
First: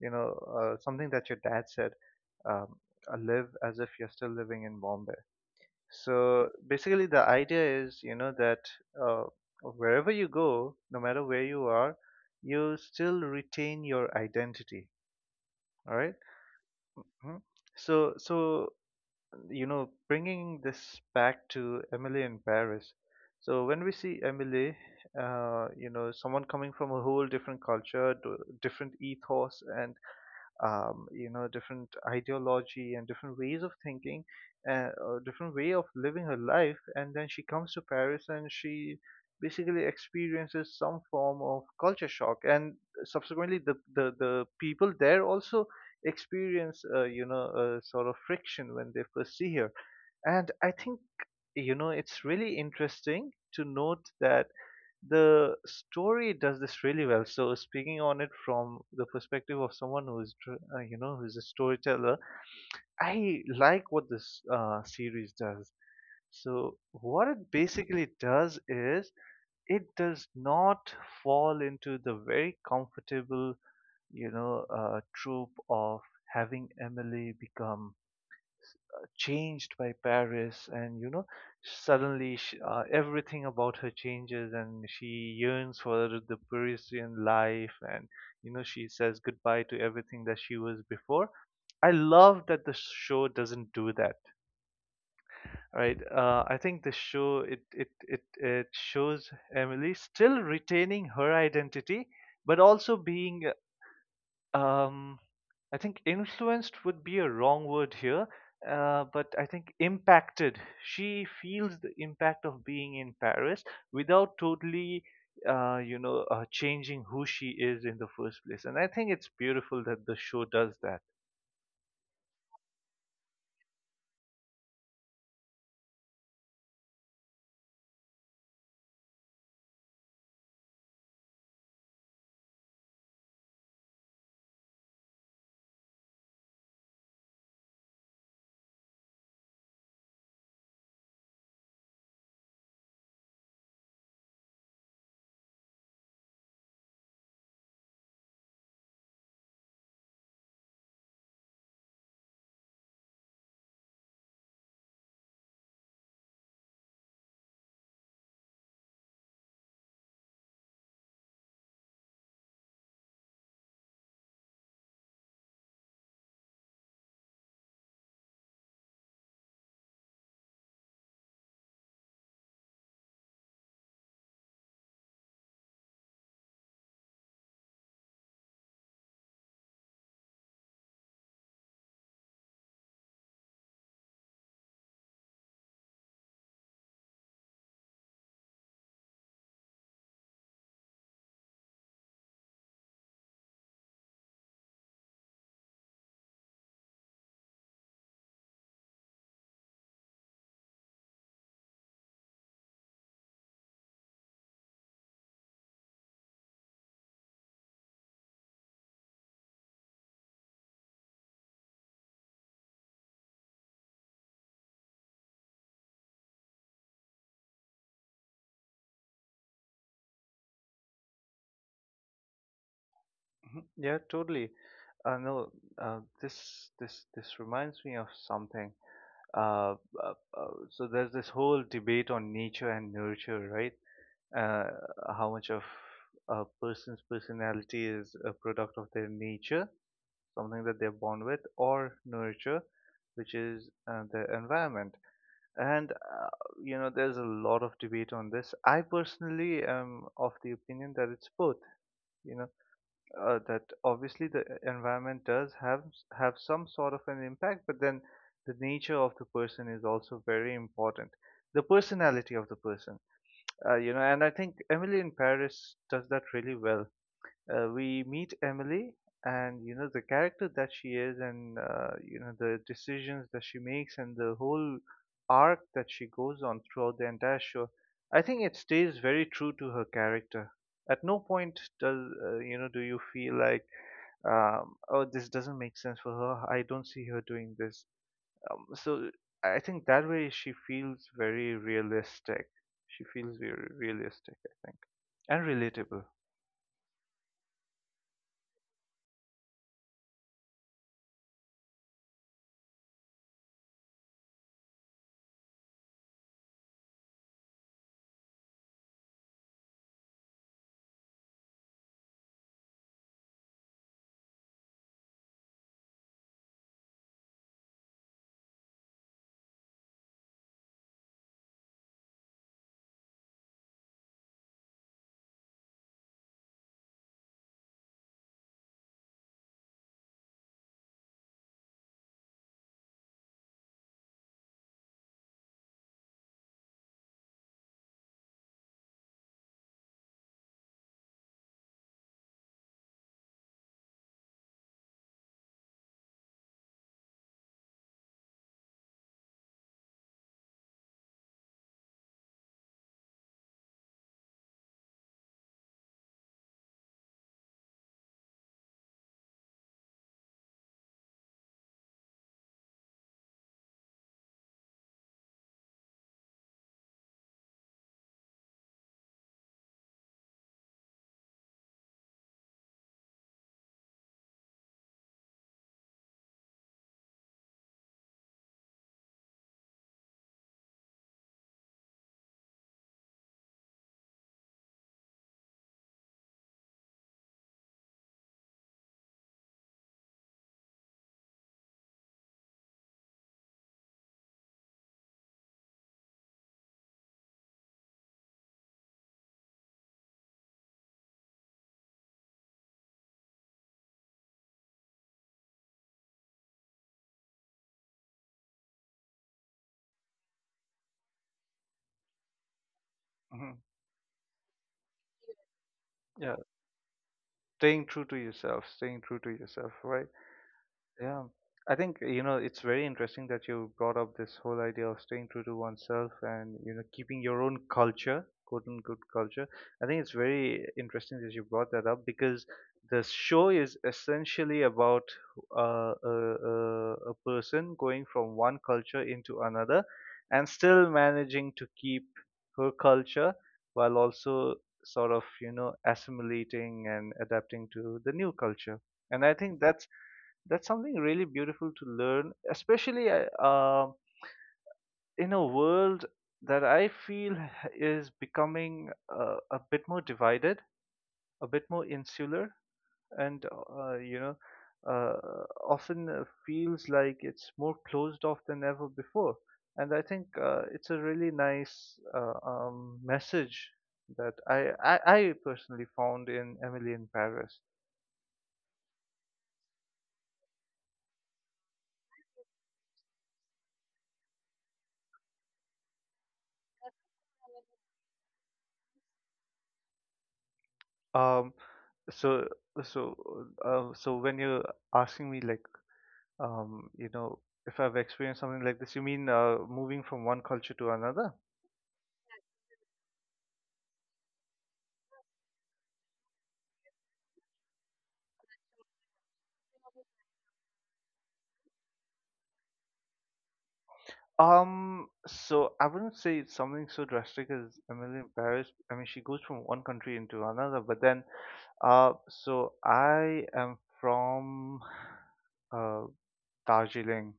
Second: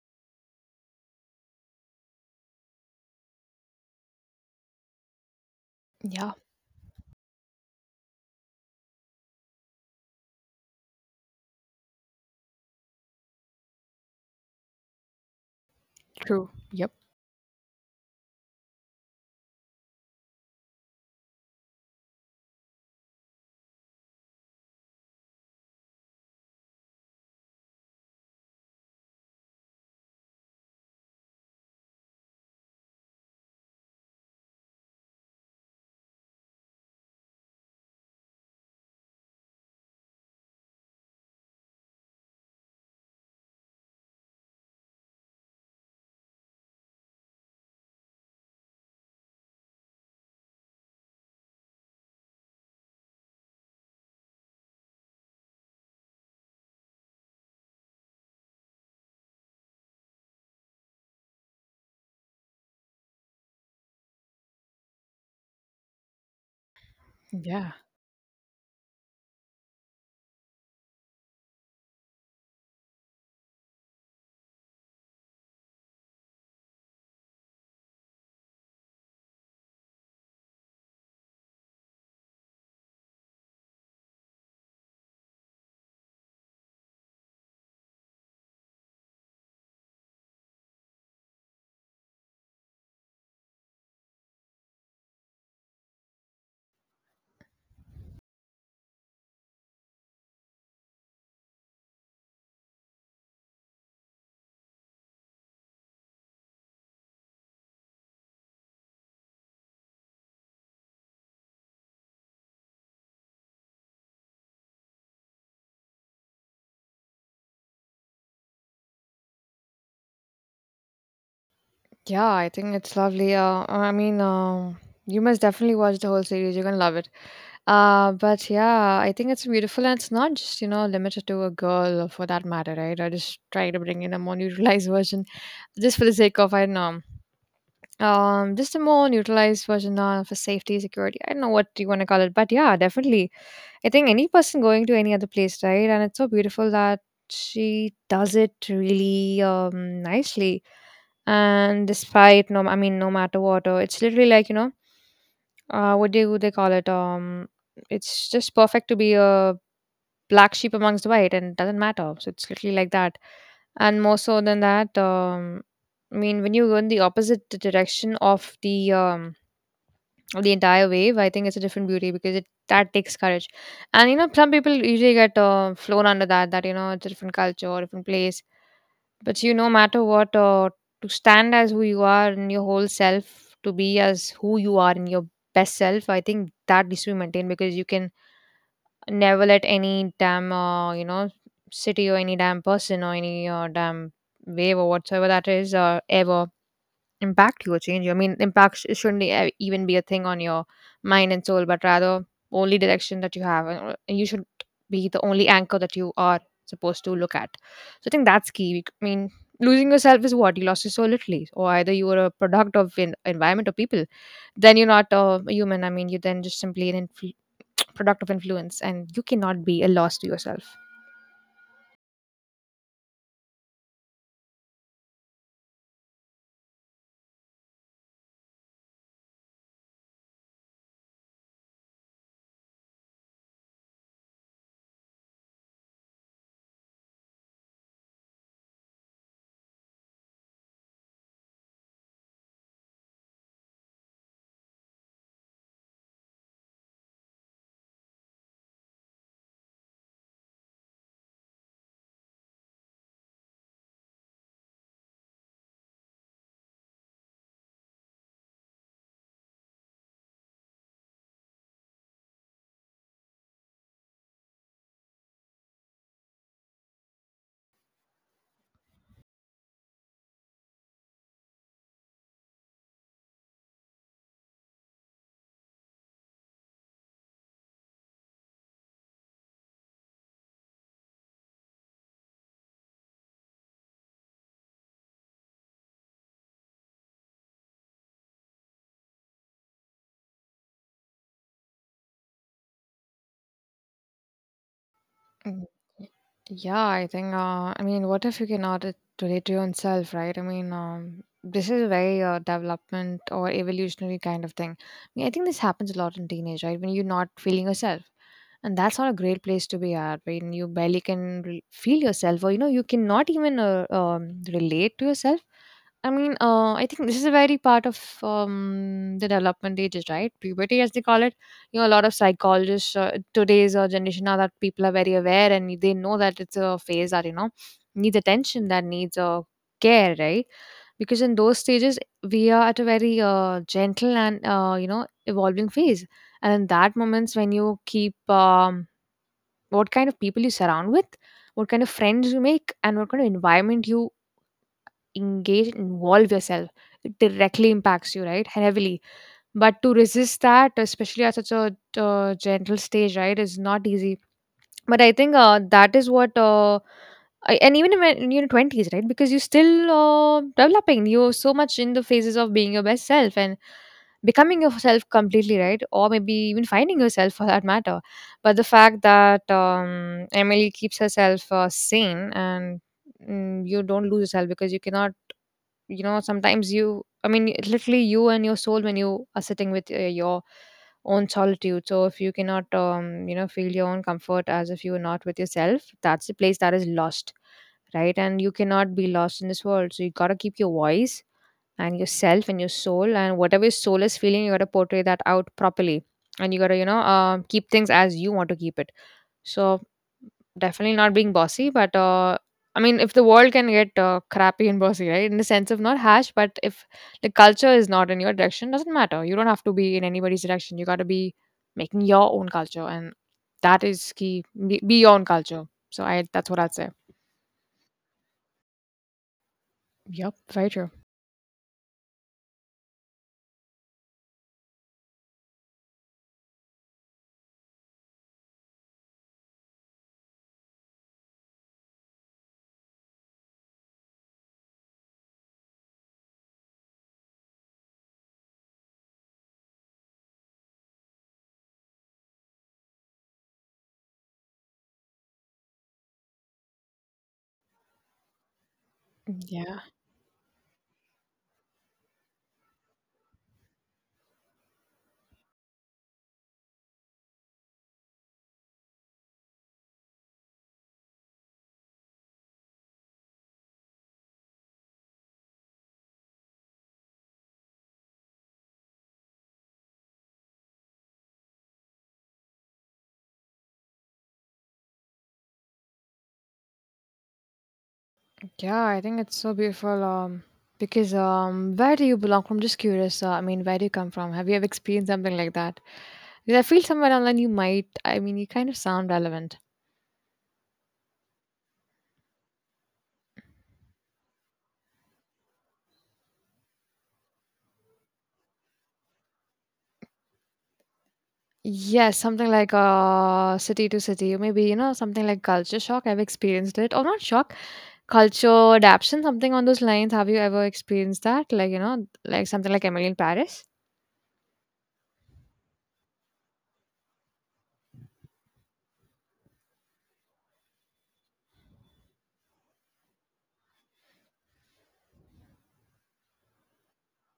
S1: you know, something that your dad said, um, live as if you're still living in Bombay.
S2: Yeah.
S1: So basically, the idea is, you know, that uh, wherever you go, no matter where you are, you still retain your identity. All right?
S2: True. Yep.
S1: Mhm. So you know, bringing this back to Emily in Paris. So when we see Emily, you know, someone coming from a whole different culture, different ethos, and you know, different ideology and different ways of thinking, and different way of living her life. And then she comes to Paris and she basically experiences some form of culture shock. And subsequently, the people there also experience, you know, a sort of friction when they first see her. And I think you know it's really interesting to note that the story does this really well. So speaking on it from the perspective of someone who is, you know, who's a storyteller, I like what this series does. So what it
S2: Yeah.
S1: basically does is it does not fall into the very comfortable, you know, trope of having Emily become changed by Paris, and you know, suddenly sh everything about her changes, and she yearns for the Parisian life, and you know, she says goodbye to everything that she was before. I love that the show doesn't do that, right? I think the show it shows Emily still retaining her identity, but also being um, I think influenced would be a wrong word here, but I think impacted. She feels the impact of being in Paris without totally, you know, changing who she is in the first place. And I think it's beautiful that the show does that.
S2: Yeah, I think it's lovely. I mean, you must definitely watch the whole series. You're gonna love it. But yeah, I think it's beautiful, and it's not just limited to a girl, or for that matter, right? I just try to bring in a more neutralized version, just for the sake of, I don't know, just a more neutralized version, for safety, security. I don't know what you want to call it, but yeah, definitely. I think any person going to any other place, right? And it's so beautiful that she does it really, nicely. And despite, no, I mean, no matter what, or it's literally like, you know, what do they call it? It's just perfect to be a black sheep amongst the white, and it doesn't matter. So it's literally like that. And more so than that, I mean, when you go in the opposite direction of the entire wave, I think it's a different beauty, because it that takes courage. And you know, some people usually get flown under that, you know, it's a different culture, different place, but you, know, no matter what, to stand as who you are in your whole self, to be as who you are in your best self, I think that needs to be maintained, because you can never let any damn, you know, city, or any damn person, or any damn wave or whatsoever that is, ever impact you or change you. I mean, impact shouldn't even be a thing on your mind and soul, but rather only direction that you have, and you should be the only anchor that you are supposed to look at. So I think that's key. I mean, losing yourself is what you lost your soul literally, or either you were a product of an environment or people. Then you're not a human. I mean, you're then just simply an product of influence, and you cannot be a loss to yourself.
S1: Mhm. Yeah, totally. No, this this reminds me of something. Uh, so there's this whole debate on nature and nurture, right? Uh, how much of a person's personality is a product of their nature, something that they're born with, or nurture, which is their environment. And you know, there's a lot of debate on this. I personally am of the opinion that it's both. You know, that obviously the environment does have some sort of an impact, but then the nature of the person is also very important. The personality of the person, you know, and I think Emily in Paris does that really well. We meet Emily and you know the character that she is and you know the decisions that she makes and the whole arc that she goes on throughout the entire show. I think it stays very true to her character. At no point does you know do you feel like oh, this doesn't make sense for her, I don't see her doing this. So I think that way she feels very realistic, she feels very realistic I think, and
S2: Mm,
S1: relatable.
S2: y- yeah, I think, I mean, what if you cannot relate to yourself, right? I mean, this is a very development or evolutionary kind of thing. I mean, I think this happens a lot in teenage, right? When you're not feeling yourself. And that's not a great place to be at when you barely can feel yourself, or, you know, you cannot even relate to yourself. I mean, I think this is a very part of the development ages, right? Puberty, as they call it, you know, a lot of psychologists, today's generation now, that people are very aware and they know that it's a phase that, you know, needs attention, that needs care, right? Because in those stages, we are at a very gentle and, you know, evolving phase, and in that moments when you keep, what kind of people you surround with, what kind of friends you make, and what kind of environment you engage and involve yourself, it directly impacts you, right, heavily. But to resist that, especially at such a gentle stage, right, is not easy. But I think, that is what, and even when you're 20s, right, because you're still developing, you're so much in the phases of being your best self and becoming yourself completely, right, or maybe even finding yourself, for that matter. But the fact that Emily keeps herself sane and you don't lose yourself because you cannot, you know, sometimes you I mean literally you and your soul when you are sitting with your own solitude. So if you cannot you know feel your own comfort, as if you are not with yourself, that's the place that is lost. Right, and you cannot be lost in this world, so you got to keep your voice and yourself and your soul, and whatever your soul is feeling you got to portray that out properly. And you got to keep things as you want to keep it. So definitely not being bossy, but I mean, if the world can get crappy and bossy, right? In the sense of not harsh, but if the culture is not in your direction, doesn't matter. You don't have to be in anybody's direction. You got to be making your own culture, and
S1: Mhm.
S2: that is key. Be your own culture.
S1: Yeah,
S2: That's what I'd say.
S1: staying true to yourself, staying true to yourself, right?
S2: Yep, very true.
S1: Yeah, I think you know it's very interesting that you brought up this whole idea of staying true to oneself and you know keeping your own culture, quote unquote culture. I think it's very interesting that you brought that up because the show is essentially about uh, a, a person going from one culture into another and still managing to keep her culture while also sort of you know assimilating and adapting to the new culture. And I think
S2: Yeah,
S1: that's something really beautiful to learn, especially in a world that I feel is becoming a bit more divided, a bit more insular, and you know, uh, often feels like it's more closed off than ever before. And I think it's a really nice message that I personally found in Emily in Paris.
S2: yeah, I think it's so beautiful. Because where do you belong from? Just curious. I mean, where do you come from? Have you ever experienced something like that? Did I feel somewhere online you might, I mean, you kind of sound relevant.
S1: Um so so uh, so when you're asking me like you know, if I've experienced something like this, you mean moving from one culture to another?
S2: Yes, something like city to city, maybe, you know, something like culture shock. I've experienced it, or not shock, culture adaptation, something on those lines. Have you ever experienced that? Like, you know, like something like Emily in Paris?
S1: So I wouldn't say it's something so drastic as Emily in Paris. I mean, she goes from one country into another, but then, so I am from uh, Darjeeling.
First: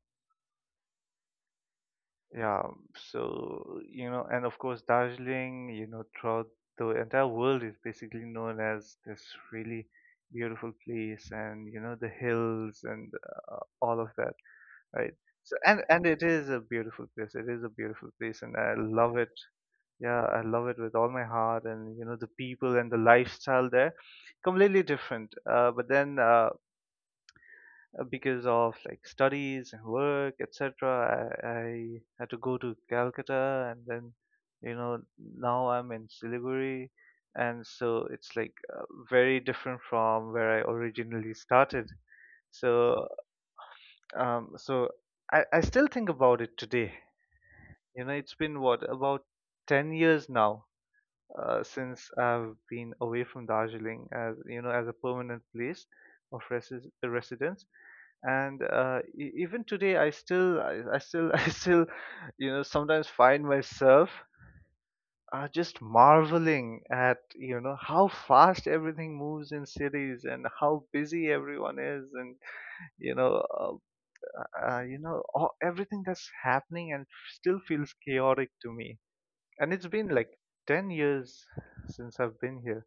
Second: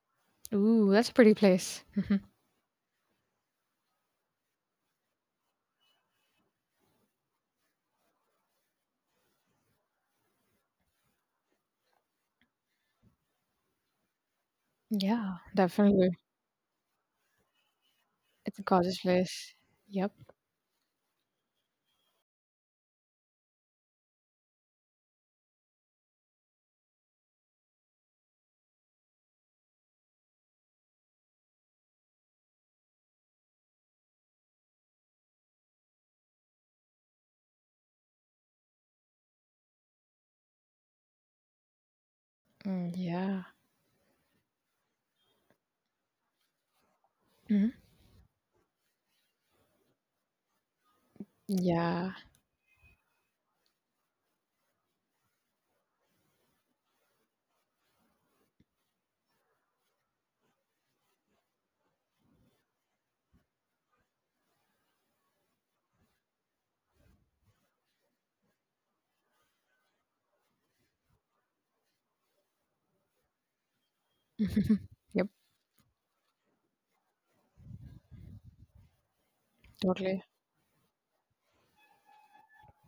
S2: Ooh, that's a pretty place. Mhm.
S1: Yeah, so you know, and of course, Darjeeling, you know, throughout the entire world is basically known as this really beautiful place, and you know, the hills and all of that, right?
S2: Yeah,
S1: So and
S2: definitely.
S1: it is a beautiful place. It is a beautiful place, and
S2: It's a
S1: I
S2: gorgeous
S1: love it.
S2: place. Yep.
S1: Yeah, I love it with all my heart, and you know the people and the lifestyle there, completely different. But then because of like studies and work, etc., I had to go to Calcutta, and then you know now I'm in Siliguri, and so it's like very different from where I originally started.
S2: Mm,
S1: So,
S2: yeah.
S1: Um, so I still think about it today.
S2: Hmm.
S1: You know, it's been what, about 10 years now since
S2: Yeah.
S1: I've been away from Darjeeling as, you know, as a permanent place of residence. And even today, I still, you know, sometimes find myself just marveling at, you know, how fast everything moves in cities and how busy everyone is and you know uh, you know
S2: Yep.
S1: everything that's happening and still feels chaotic to me, and it's been
S2: Totally.
S1: like 10 years since I've been here.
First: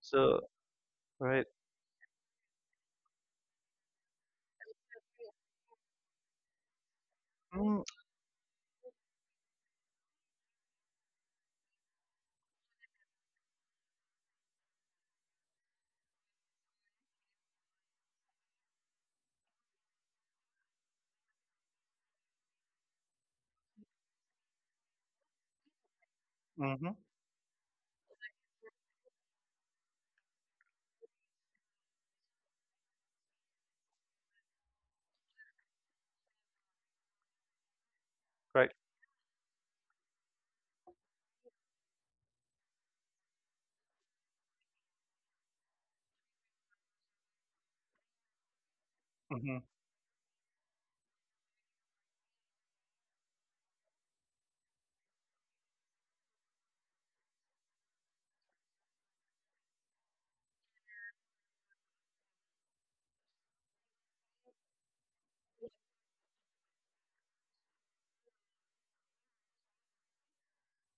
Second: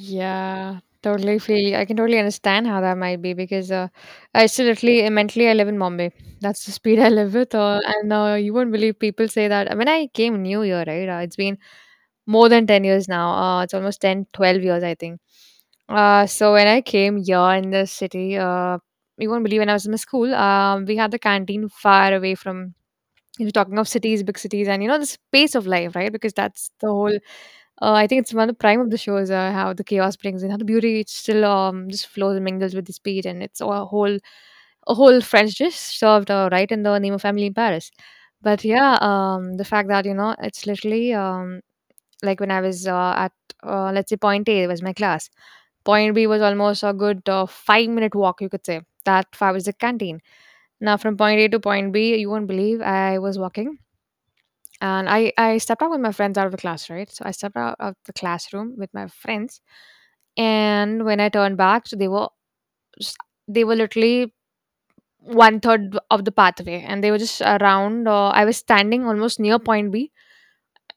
S1: So
S2: totally
S1: right.
S2: feel. I can totally understand how that might be, because I still literally mentally I live in Bombay. That's the speed I live with,
S1: Mm.
S2: and you won't believe people say that. When I came New Year, right? It's been more than 10 years now. It's almost 10, 12 years, I think. So when I came here in the city, you won't believe, when I was in my school, we had the canteen far away from, you're talking of cities, big cities, and you know, the pace of life, right? Because that's the
S1: Mm-hmm.
S2: whole I think it's one of the prime of the show is how the chaos brings in, how the beauty it still just flows and mingles with the speed. And it's a whole French dish served right in the name of Family in Paris. But
S1: Right.
S2: yeah, the fact that you know it's literally like when I was at let's say point A was my class, point B was almost a good 5 minute walk, you could say. That far
S1: Mm-hmm.
S2: was the canteen. Now from point A to point B, you won't believe, I was walking and I stepped out with my friends out of the class, right? So I stepped out of the classroom with my friends. And when I turned back, so s- they were literally one third of the pathway, and they were just around. I was standing almost near point B,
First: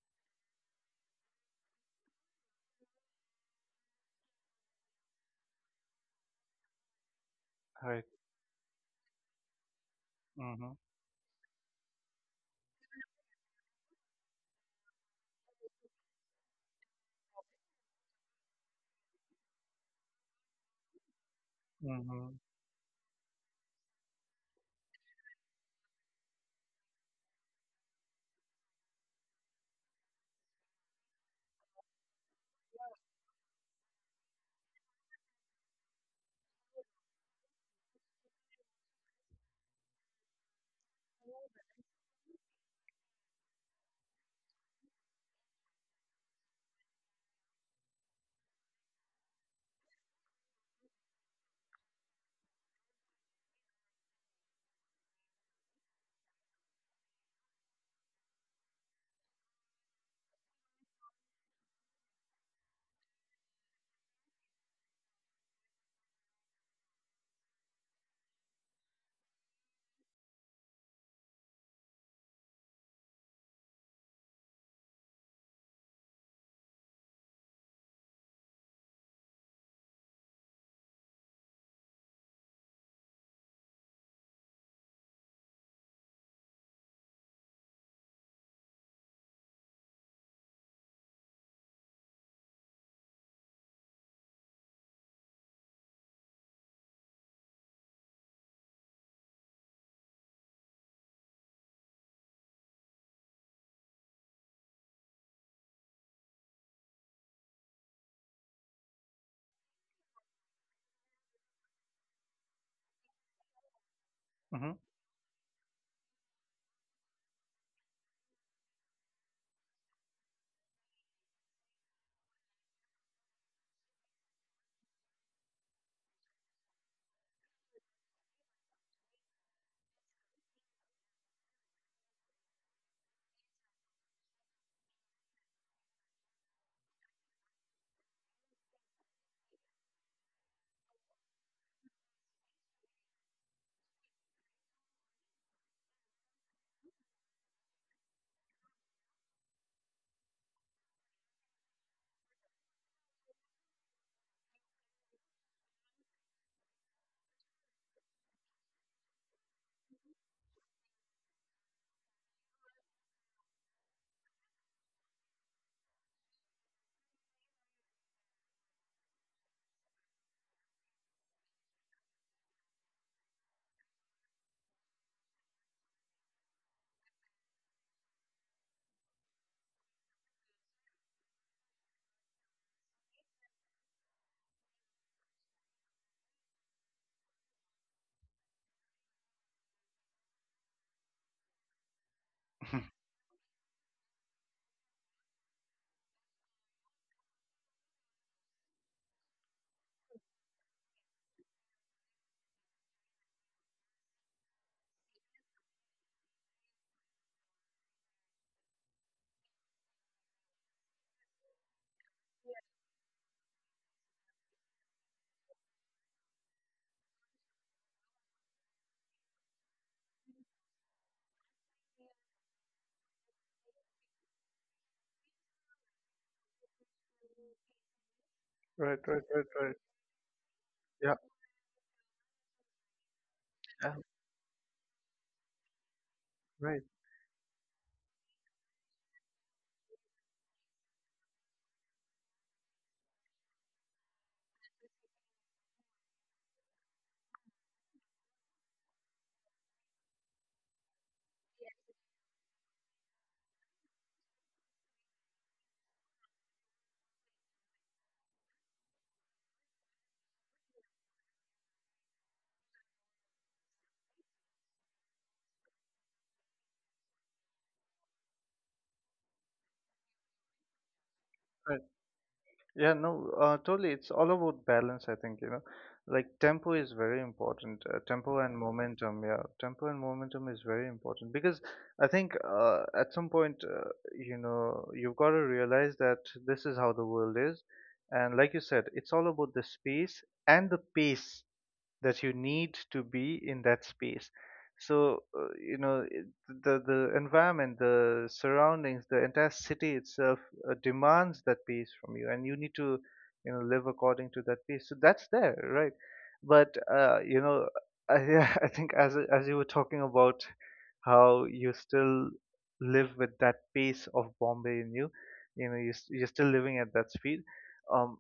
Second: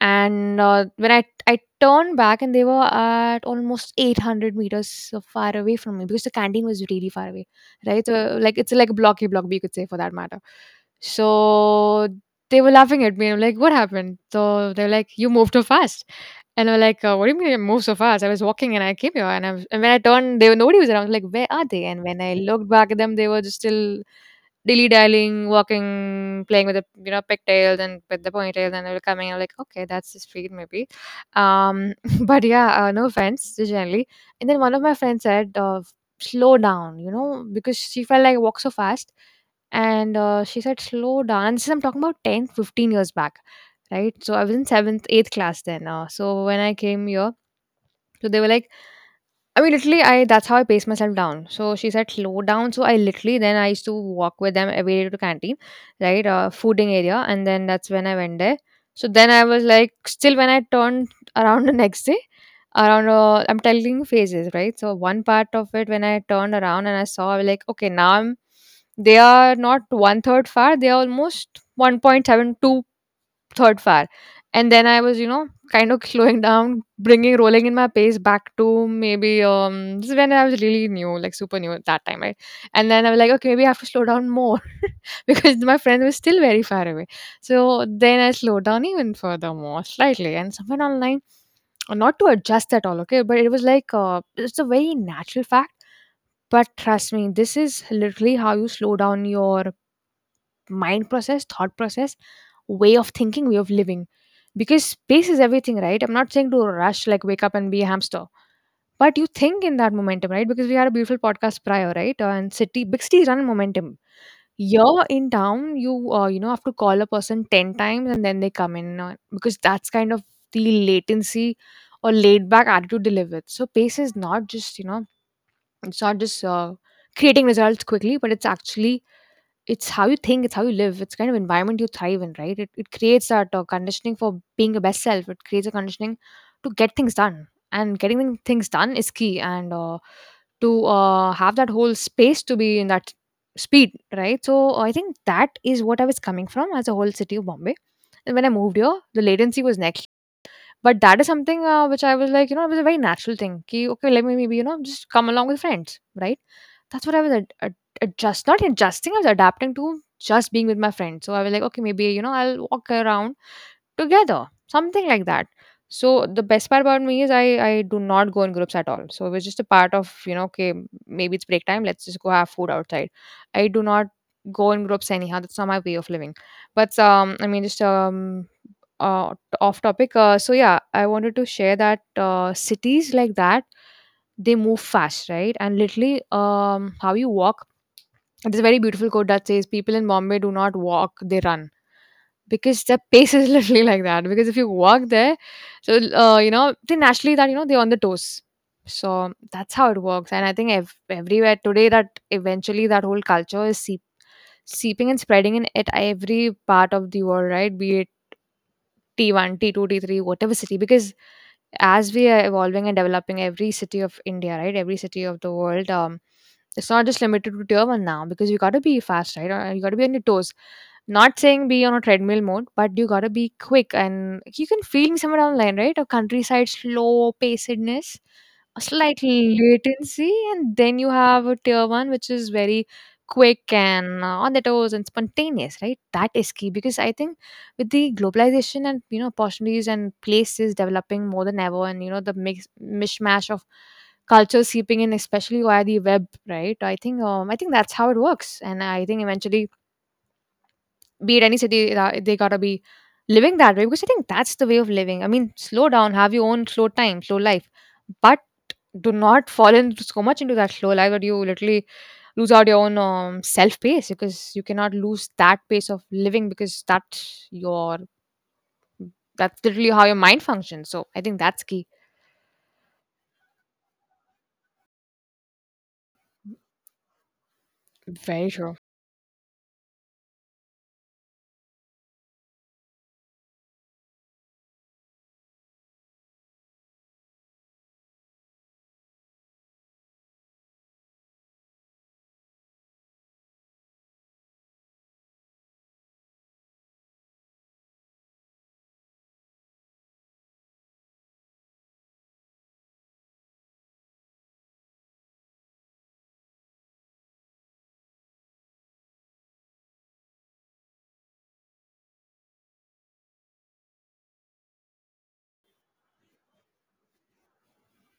S2: and when I turned back and they were at almost 800 meters so far away from me, because the canteen was really far away, right?
S1: Right.
S2: So like it's like a blocky block B you could say for that matter.
S1: Mm-hmm.
S2: So they were laughing at me. I'm like, what happened? So they're like, you moved too fast. And I'm like, what do you mean I moved so fast? I was walking and I came here. And, I was, and when I turned, there were nobody was around. I was like, where are they? And when
S1: Mm-hmm.
S2: I looked back at them, they were just still dilly-dallying, walking, playing with the, you know, pigtails and with the ponytails, and they were coming. I'm like, okay, that's just weird, maybe. Um, but yeah, no offense, just generally. And then one of my friends said, slow down, you know, because she felt like I walk so fast. And she said, slow down. And this is, I'm talking about 10, 15 years back, right? So I was in seventh, eighth class then. So when I came here, so they were like, I mean, literally, I that's how I pace myself down. So she said slow down. So I literally then I used to walk with them every day to canteen, right, fooding area, and then that's when I went there. So then I was like, still when I turned around the next day, around I'm telling you phases, right? So one part of it when I turned around and I saw, I was like, okay, now I'm. They are not one third far. They are almost 1.72 third fire, and then I was, you know, kind of slowing down, bringing rolling in my pace back to maybe, this is when I was really new, like super new, at that time, right? And then I was like, okay, maybe I have to slow down more, because my friend was still very far away. So then I slowed down even further, more slightly, and somewhere online, not to adjust at all, okay, but it was like, it's a very natural fact. But trust me, this is literally how you slow down your mind process, thought process, way of thinking, way of living. Because space is everything, right? I'm not saying to rush, like wake up and be a hamster. But you think in that momentum, right? Because we had a beautiful podcast prior, right? And city, big cities run on momentum.
S1: Hmm.
S2: You're in town, you you know have to call a person 10 times and then they come in because that's kind of the latency or laid back attitude they live with. So pace is not just, you know, it's not just creating results quickly, but it's actually it's how you think, it's how you live, it's kind of environment you thrive in, right? It creates that conditioning for being your best self. It creates a conditioning to get things done, and getting things done is key. And to have that whole space to be in that speed, right? So I think that is what I was coming from as a whole city of Bombay. And when I moved here, the latency was next, but that is something, which I was like, you know, it was a very natural thing. Ki, okay, let me maybe, you know, just come along with friends, right? That's what I was adjust, not adjusting, I was adapting to just being with my friends. So I was like, okay, maybe, you know, I'll walk around together, something like that. So the best part about me is I do not go in groups at all, so it was just a part of, you know, okay, maybe it's break time, let's just go have food outside. I do not go in groups anyhow, that's not my way of living. But off topic, so yeah, I wanted to share that cities like that, they move fast, right? And literally, how you walk, there's a very beautiful quote that says people in Bombay do not walk, they run, because the pace is literally like that. Because if you walk there, so you know, they naturally that you know they're on the toes. So that's how it works. And I think everywhere today that eventually that whole culture is seeping and spreading in at every part of the world, right? Be it T1, T2, T3, whatever city, because as we are evolving and developing every city of India, right? Every city of the world, it's not just limited to Tier 1 now, because you gotta be fast, right? Or you gotta be on your toes. Not saying be on a treadmill mode, but you gotta be quick, and you can feel somewhere down the line, right? A countryside slow pacedness, a
S1: Right, right,
S2: slight
S1: right, right.
S2: latency, and then you
S1: Yeah,
S2: have a Tier 1 which is very quick
S1: yeah.
S2: and on the toes and spontaneous, right? That is
S1: Right,
S2: key.
S1: right.
S2: Because I think with the globalization and you know opportunities and places developing more than ever and you know the mix mishmash of cultures seeping in especially via the web, right, I think I think that's how it works, and I think eventually be it any city, they gotta be living that way, because I think that's the way of living. I mean, slow down, have your own slow time, slow life. But do not fall in so much into that slow life that you literally lose out your own self pace, because you cannot lose that pace of living, because that's your, that's literally how your mind functions. So I think that's key.
S1: Yeah, no, totally. It's all about balance, I think, you know. Like tempo is very important. Tempo
S2: Very
S1: and
S2: true.
S1: momentum, yeah. Tempo and momentum is very important because I think at some point, you know, you've got to realize that this is how the world is. And like you said, it's all about the space and the pace that you need to be in that space. So, you know, the environment, the surroundings, the entire city itself demands that pace from you, and you need to, you know, live according to that pace. So that's there, right? But you know, I I think as you were talking about how you still live with that pace of Bombay in you, you know, you're still living at that speed. Um,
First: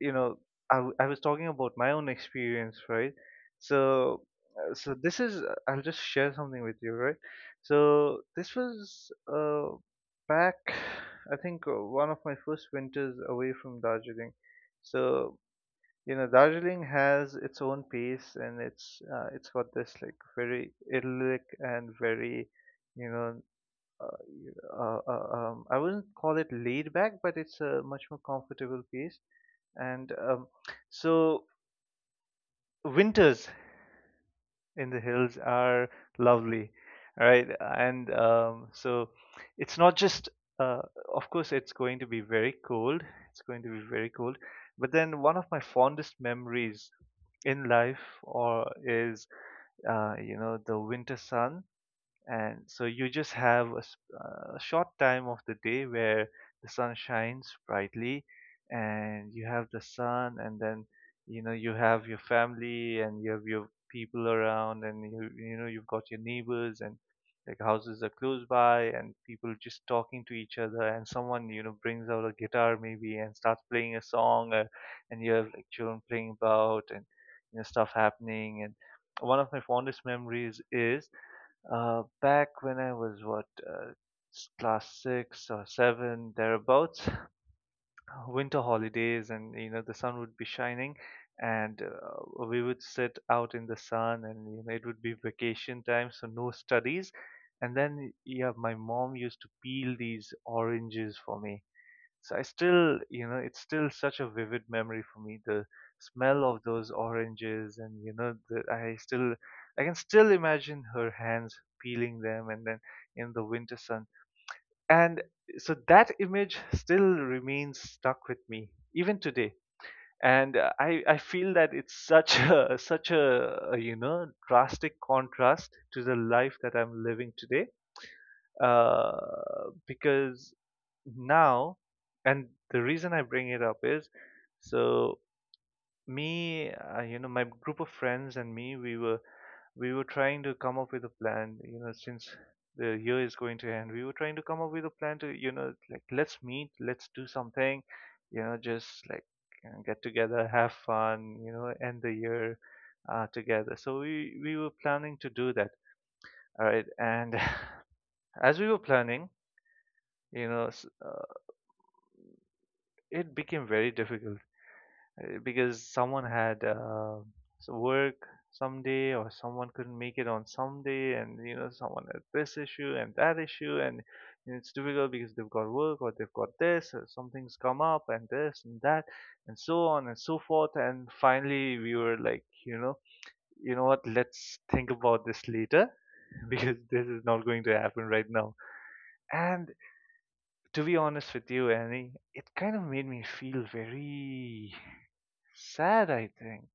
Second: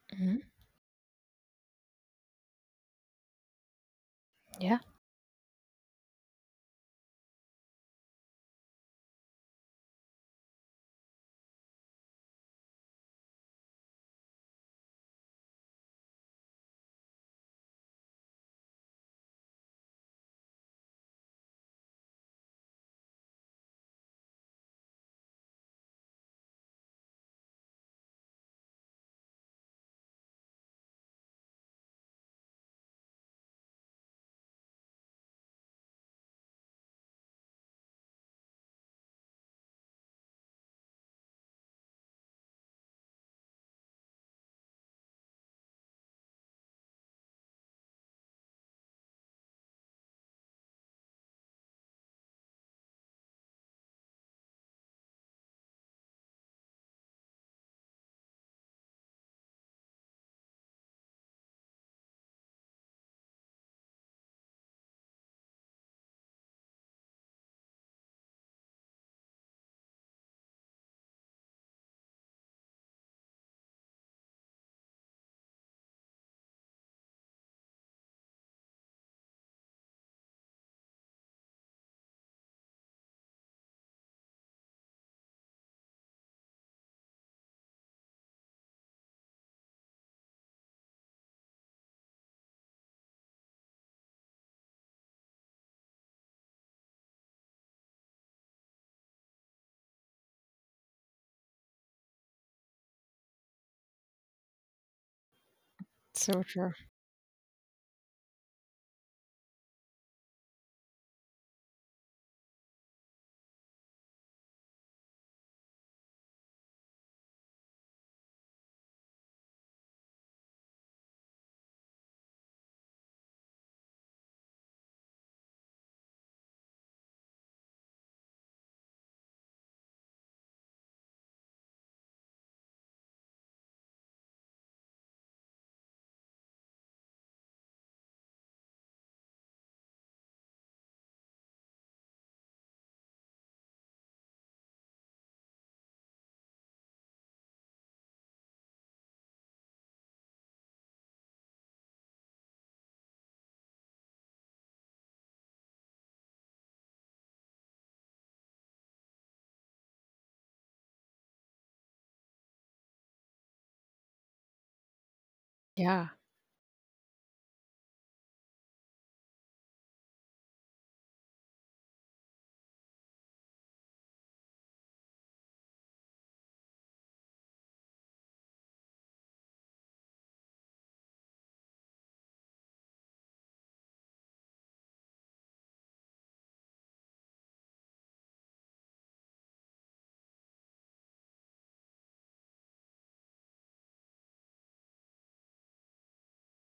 S1: you know
S2: Hmm.
S1: I was talking about my own experience, right? So
S2: Yeah.
S1: so this is I'll just share something with you, right? So this was back I think one of my first winters away from Darjeeling. So you know Darjeeling has its own pace and it's got this like very idyllic and very you know I wouldn't call it laid back, but it's a much more comfortable pace. And so winters in the hills are lovely, right? And so it's not just, uh, of course, it's going to be very cold. It's going to be very cold. But then one of my fondest memories in life or is, the winter sun. And so you just have a, a short time of the day where the sun shines brightly, and you have the sun. And then you have your family and you have your people around, and you've got your neighbors, and like houses are close by and people just talking to each other, and someone brings out a guitar maybe and starts playing a song. And you have like children playing about, and stuff happening. And one of my fondest memories is, back when I was what, class six or seven thereabouts, winter holidays. And the sun would be shining, and we would sit out in the sun, and it would be vacation time, so no studies. And then yeah, my mom used to peel these oranges for me. So I still, it's still such a vivid memory for me. The
S2: So
S1: smell of
S2: true.
S1: those oranges, and the, I still, I can still imagine her hands peeling them, and then in the winter sun. And so that image still remains stuck with me even today. And I feel that it's such a a drastic contrast to the life that I'm living today, uh, because now. And the reason I bring it up is, so me my group of friends and me, we were trying to come up with a plan, since the year is going to end. We were trying to come up with a plan to, like, let's meet, let's do something, just like, get together, have fun, end the year together. So we were planning to do that, all right. And as we were planning, you know s- uh, it became very difficult, because
S2: Yeah.
S1: someone had work someday, or someone couldn't make it on someday, and someone had this issue and that issue, and it's difficult because they've got work, or they've got this, or something's come up, and this and that, and so on and so forth. And finally we were like, you know what, let's think about this later, because this is not going to happen right now. And to be honest with you, Annie, it kind of made me feel very sad. I think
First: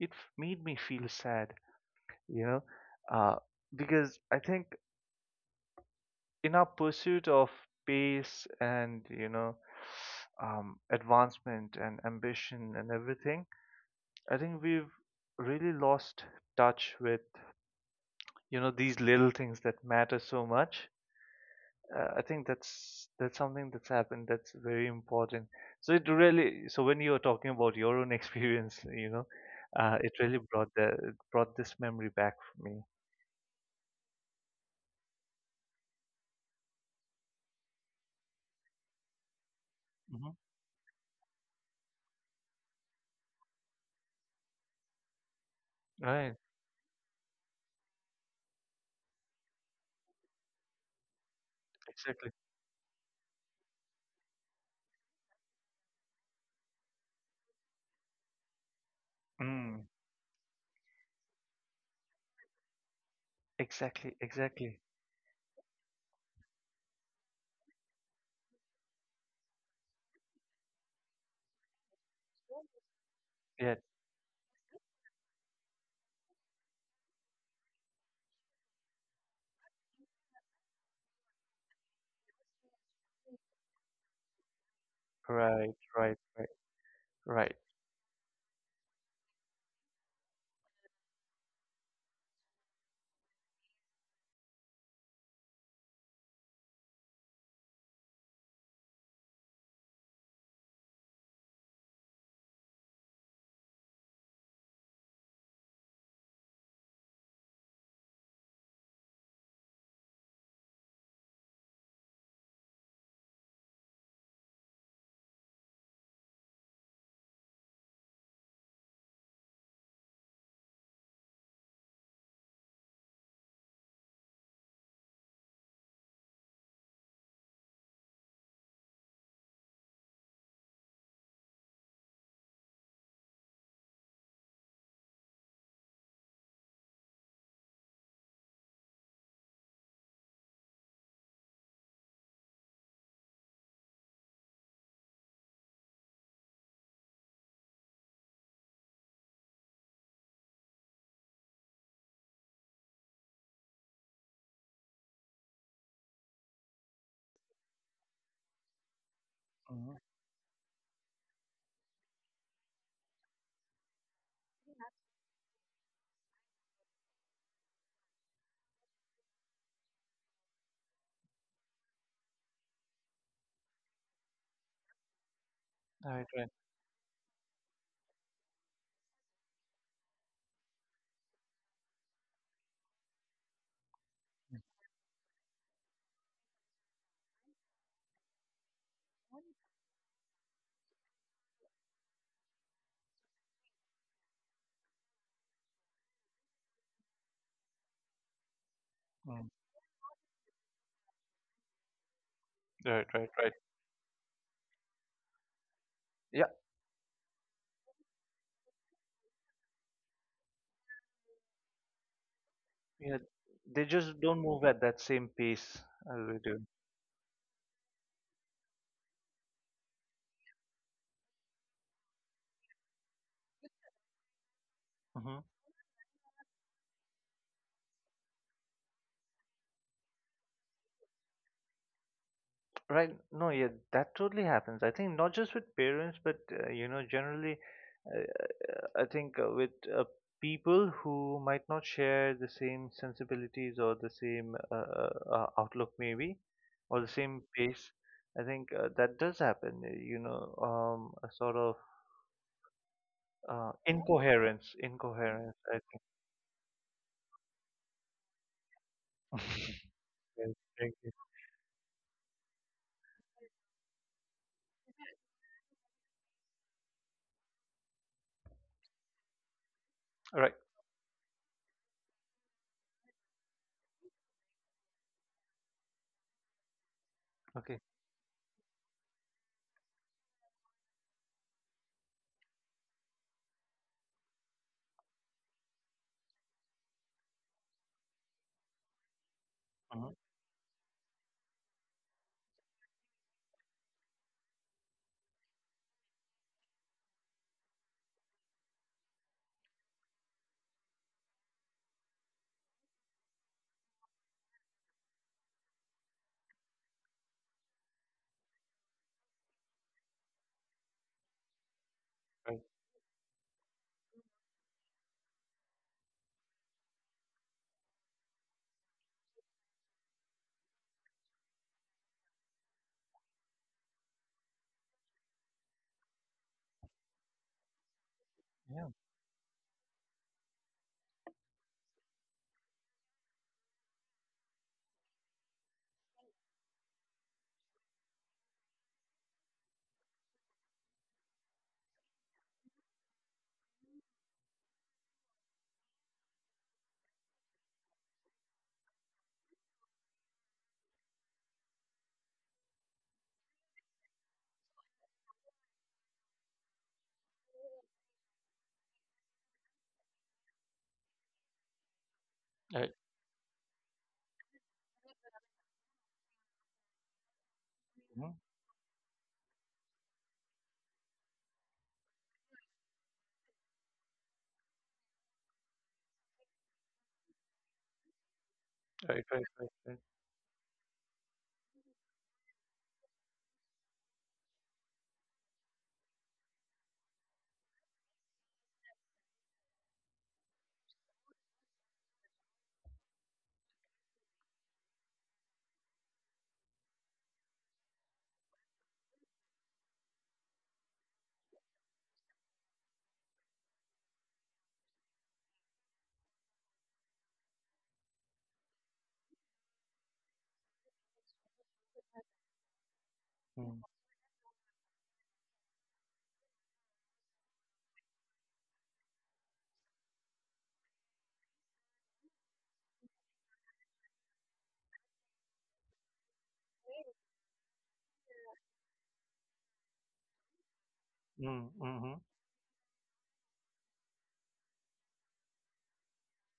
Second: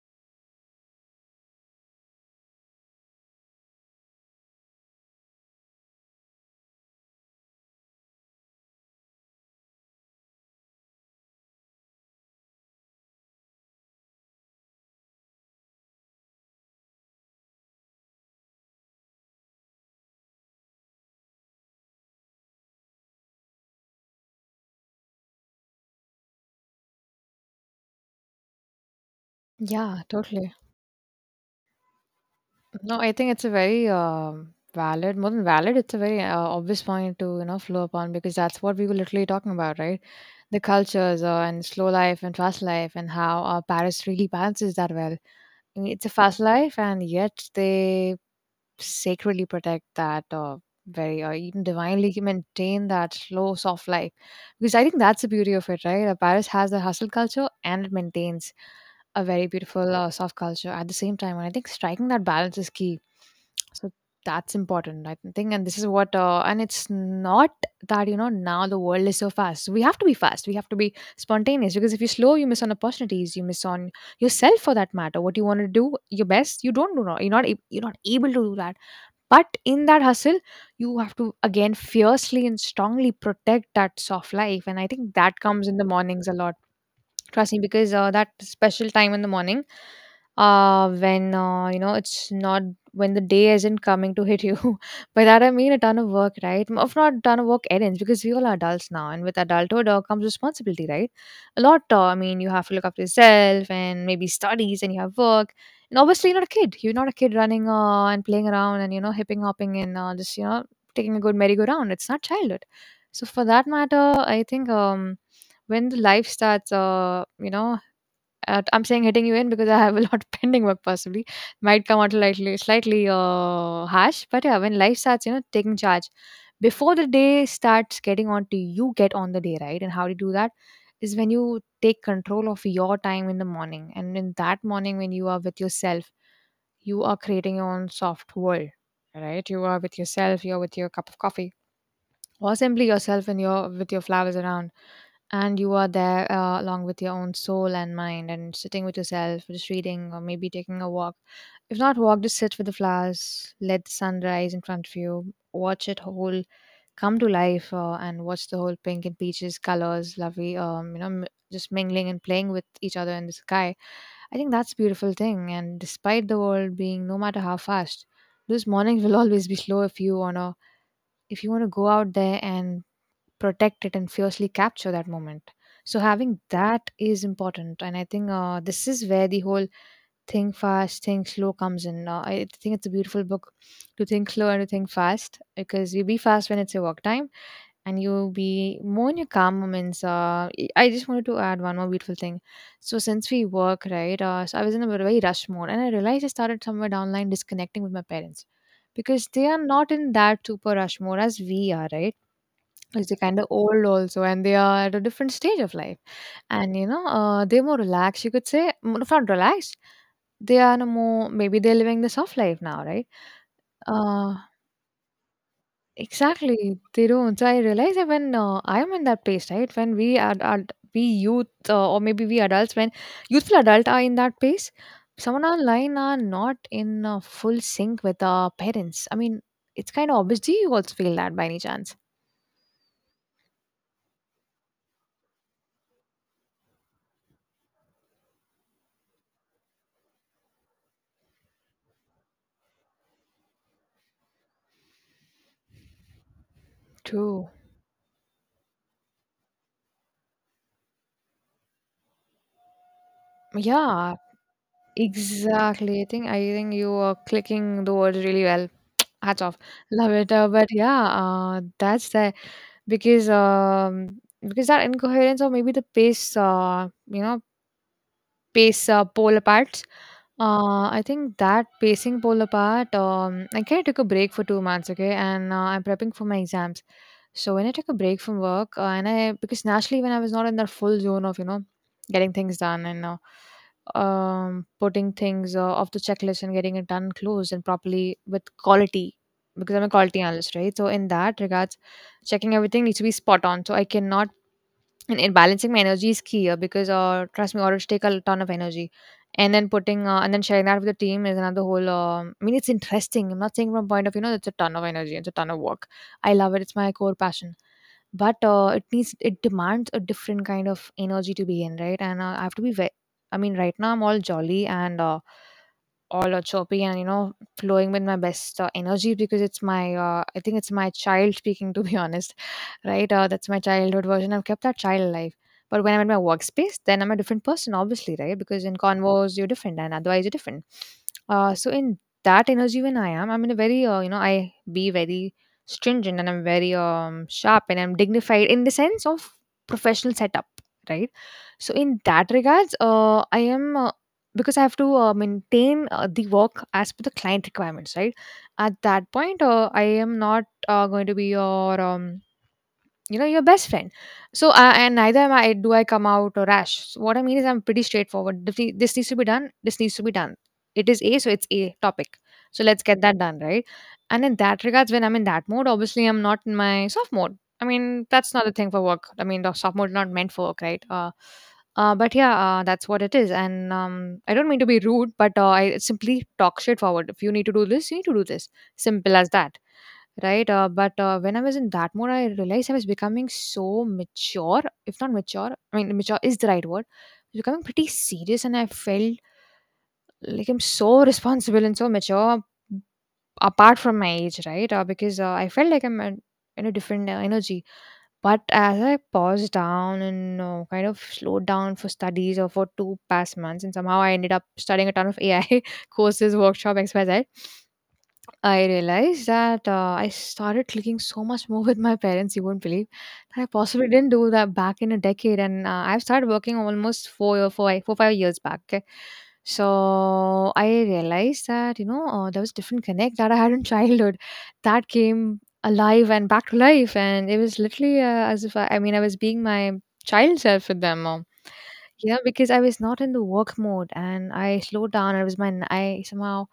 S1: it made me feel sad, you know, uh, because I think in our pursuit of pace and, advancement and ambition and everything, I think we've really lost touch with, these little things that matter so much. I think that's something that's happened that's very important. So it really so when you were talking about your own experience,
S2: Yeah,
S1: it really
S2: totally.
S1: brought the it brought this memory back for me.
S2: No, I think it's a very valid, more than valid, it's a very obvious point to, you know, flow upon, because that's what we were literally talking about, right?
S1: Mm-hmm.
S2: The cultures and slow life and fast life and how Paris really balances that well. I mean, it's a fast life, and yet they sacredly protect that, very or even divinely
S1: Exactly.
S2: maintain that slow, soft life because I think that's the beauty of it, right? Paris has the hustle culture and it maintains a very
S1: Mm,
S2: beautiful soft culture at the same time, and I think striking that balance is key. So
S1: exactly,
S2: that's
S1: exactly.
S2: important, I think. And this is what, and it's not that, you know, now the world is so fast, we have to be fast, we have to be spontaneous, because if you slow, you miss on opportunities, you miss
S1: Yeah,
S2: on yourself, for that matter, what you want to do your best. You don't, do not, you're not ab- you're not able to do that. But in that hustle, you have to, again, fiercely and strongly protect that soft life. And I think that comes
S1: right,
S2: in the
S1: right,
S2: mornings a
S1: right,
S2: lot,
S1: right.
S2: trust me, because that special time in the morning, when, you know, it's not, when the day isn't coming to hit you by that I mean a ton of work, right? If not a ton of work, errands, because we all are adults now, and with adulthood, comes responsibility, right? A lot, I mean, you have to look after yourself and maybe studies, and you have work. And obviously you're not a kid. You're not a kid running, and playing around, and you know, hipping hopping, and just, you know, taking a good merry-go-round. It's not childhood. So for that matter, I think, when the life starts, you know, I'm saying hitting you in because I have a lot pending work. Possibly might come out slightly, slightly harsh, but yeah, when life starts, you know, taking charge before the day starts getting on to you, get on the day, right? And how do you do that is when you take control of your time in the morning. And in that morning, when you are with yourself, you are creating your own soft world, right? You are with yourself, you're with your cup of coffee or simply yourself and your with your flowers around, and you are there, along with your own soul and mind, and sitting with yourself just reading or maybe taking a walk. If not walk, just sit with the flowers, let the sun rise in front of you, watch it whole come to life, and watch the whole pink and peaches
S1: Mm,
S2: colors, lovely, you know, just mingling and playing with each other in the sky. I think that's a beautiful thing. And despite the world being, no matter how fast, those mornings will always be slow, if you want to, if you want to go out there and protect it and fiercely capture that moment. So
S1: right,
S2: having
S1: right.
S2: that is important. And I think, this is where the whole think fast, think slow comes in. I think it's a beautiful book, to think slow and to think fast, because you be fast when it's your work time, and you be more in your calm moments. I I just wanted to add one more beautiful thing. So since we work, right, so I was in a very rush mode, and I realized I started somewhere down the line disconnecting with my parents because
S1: Mm,
S2: they are not in that super rush mode as we are, right?
S1: right,
S2: Like they're
S1: right,
S2: kind
S1: right.
S2: of old also, and they are at a different stage of life.
S1: Yeah,
S2: And you know, they're more relaxed. You could say, not relaxed. They are in a more, maybe they're living the soft life now, right?
S1: yeah. They just don't
S2: Uh,
S1: move at that same pace as we do.
S2: exactly. They don't. So I realize that when, I'm in that place, right? When we are we youth, or maybe we adults, when youthful adult are in that place,
S1: Hmm.
S2: someone online are not in, full sync with our parents. I mean, it's kind of obvious. Do you also feel that by any chance?
S1: Right. No, yeah, that totally happens. I think not just with parents, but generally, uh, I think, with, uh, people who might not share the same sensibilities or the same outlook, maybe, or the same
S2: True.
S1: pace, I think that does happen. You know, a sort of
S2: Yeah,
S1: incoherence, incoherence. I think.
S2: exactly. I think you are clicking the words really well. Hats off. Love it.
S1: Yes,
S2: But
S1: thank
S2: yeah,
S1: you.
S2: that's the, because because that incoherence or maybe the pace, you know, pace, pole parts,
S1: Right.
S2: I think that pacing pole apart, I kind of took a break for 2 months, okay, and I'm prepping for my exams. So when I
S1: Okay.
S2: took a break from work, and I because naturally when I was not in that full zone of, you know, getting things done, and putting things, off the checklist and getting it done, closed and properly with quality, because I'm a
S1: Hmm.
S2: quality analyst, right? So in that regards, checking everything needs to be spot on. So I cannot, and balancing my energy is key, because trust me, orders take a ton of energy. And then putting, and then sharing that with the team is another whole, I mean, it's interesting. I'm not saying from point of, you know, it's a ton of energy, it's a ton of work. I love it, it's my core passion. But it needs, it demands a different kind of energy to be in, right? And I have
S1: Right.
S2: to be ve- I mean, right now I'm all jolly and, all are choppy, and you know, flowing with my best energy, because it's my, I think it's my child speaking, to be honest, right? That's my childhood version. I've kept that child alive. But when I'm in my workspace, then I'm a different person, obviously, right? Because in
S1: Yeah.
S2: convos you're different and otherwise you're different. So in that energy, when I am, I'm in a very, you know, I be very stringent, and I'm very, sharp, and I'm dignified in the sense of professional setup, right? So in that regards, I am because I have to, maintain, the work as per the client requirements, right? At that point, I am not, going to be your, you know, your best friend. So I, and neither am I, do I come out or rash. So what I mean is, I'm pretty straightforward. If the- This needs to be done, this needs to be done. It is a, so it's a topic, so let's
S1: Right.
S2: get that done, right? And in that regards, when I'm in that mode, obviously I'm not in my soft mode. I mean,
S1: Hmm.
S2: that's not a thing for work. I mean, the soft mode is not meant for work, right? But yeah, that's what it is. And I don't mean to be rude, but I simply talk straightforward. If you need to do this, you need to do this. Simple
S1: Right.
S2: as
S1: Right.
S2: that.
S1: Right. Right.
S2: Right, but when I was in that mode, I realized I was becoming so mature, if not mature, I mean, mature is the right word. I was becoming pretty serious, and I felt like I'm so responsible and so mature apart from my age, right? Because I felt like I'm at, in a different energy. But as I paused down and kind of slowed down for studies or for two past months, and somehow I ended up studying a ton of AI courses, workshop, XYZ. I realized that, I started clicking so much more with my parents, you won't believe. I
S1: Mm.
S2: possibly didn't do that back in a decade, and I've started working almost 4, 5 years back. Okay? So I realized that, you know, there was different connect that I had in childhood that came alive and back to life. And it was literally, as if I mean, I was being my child self with them.
S1: Mm-hmm.
S2: Yeah, because I was not in the work mode, and I slowed down. I was my, I somehow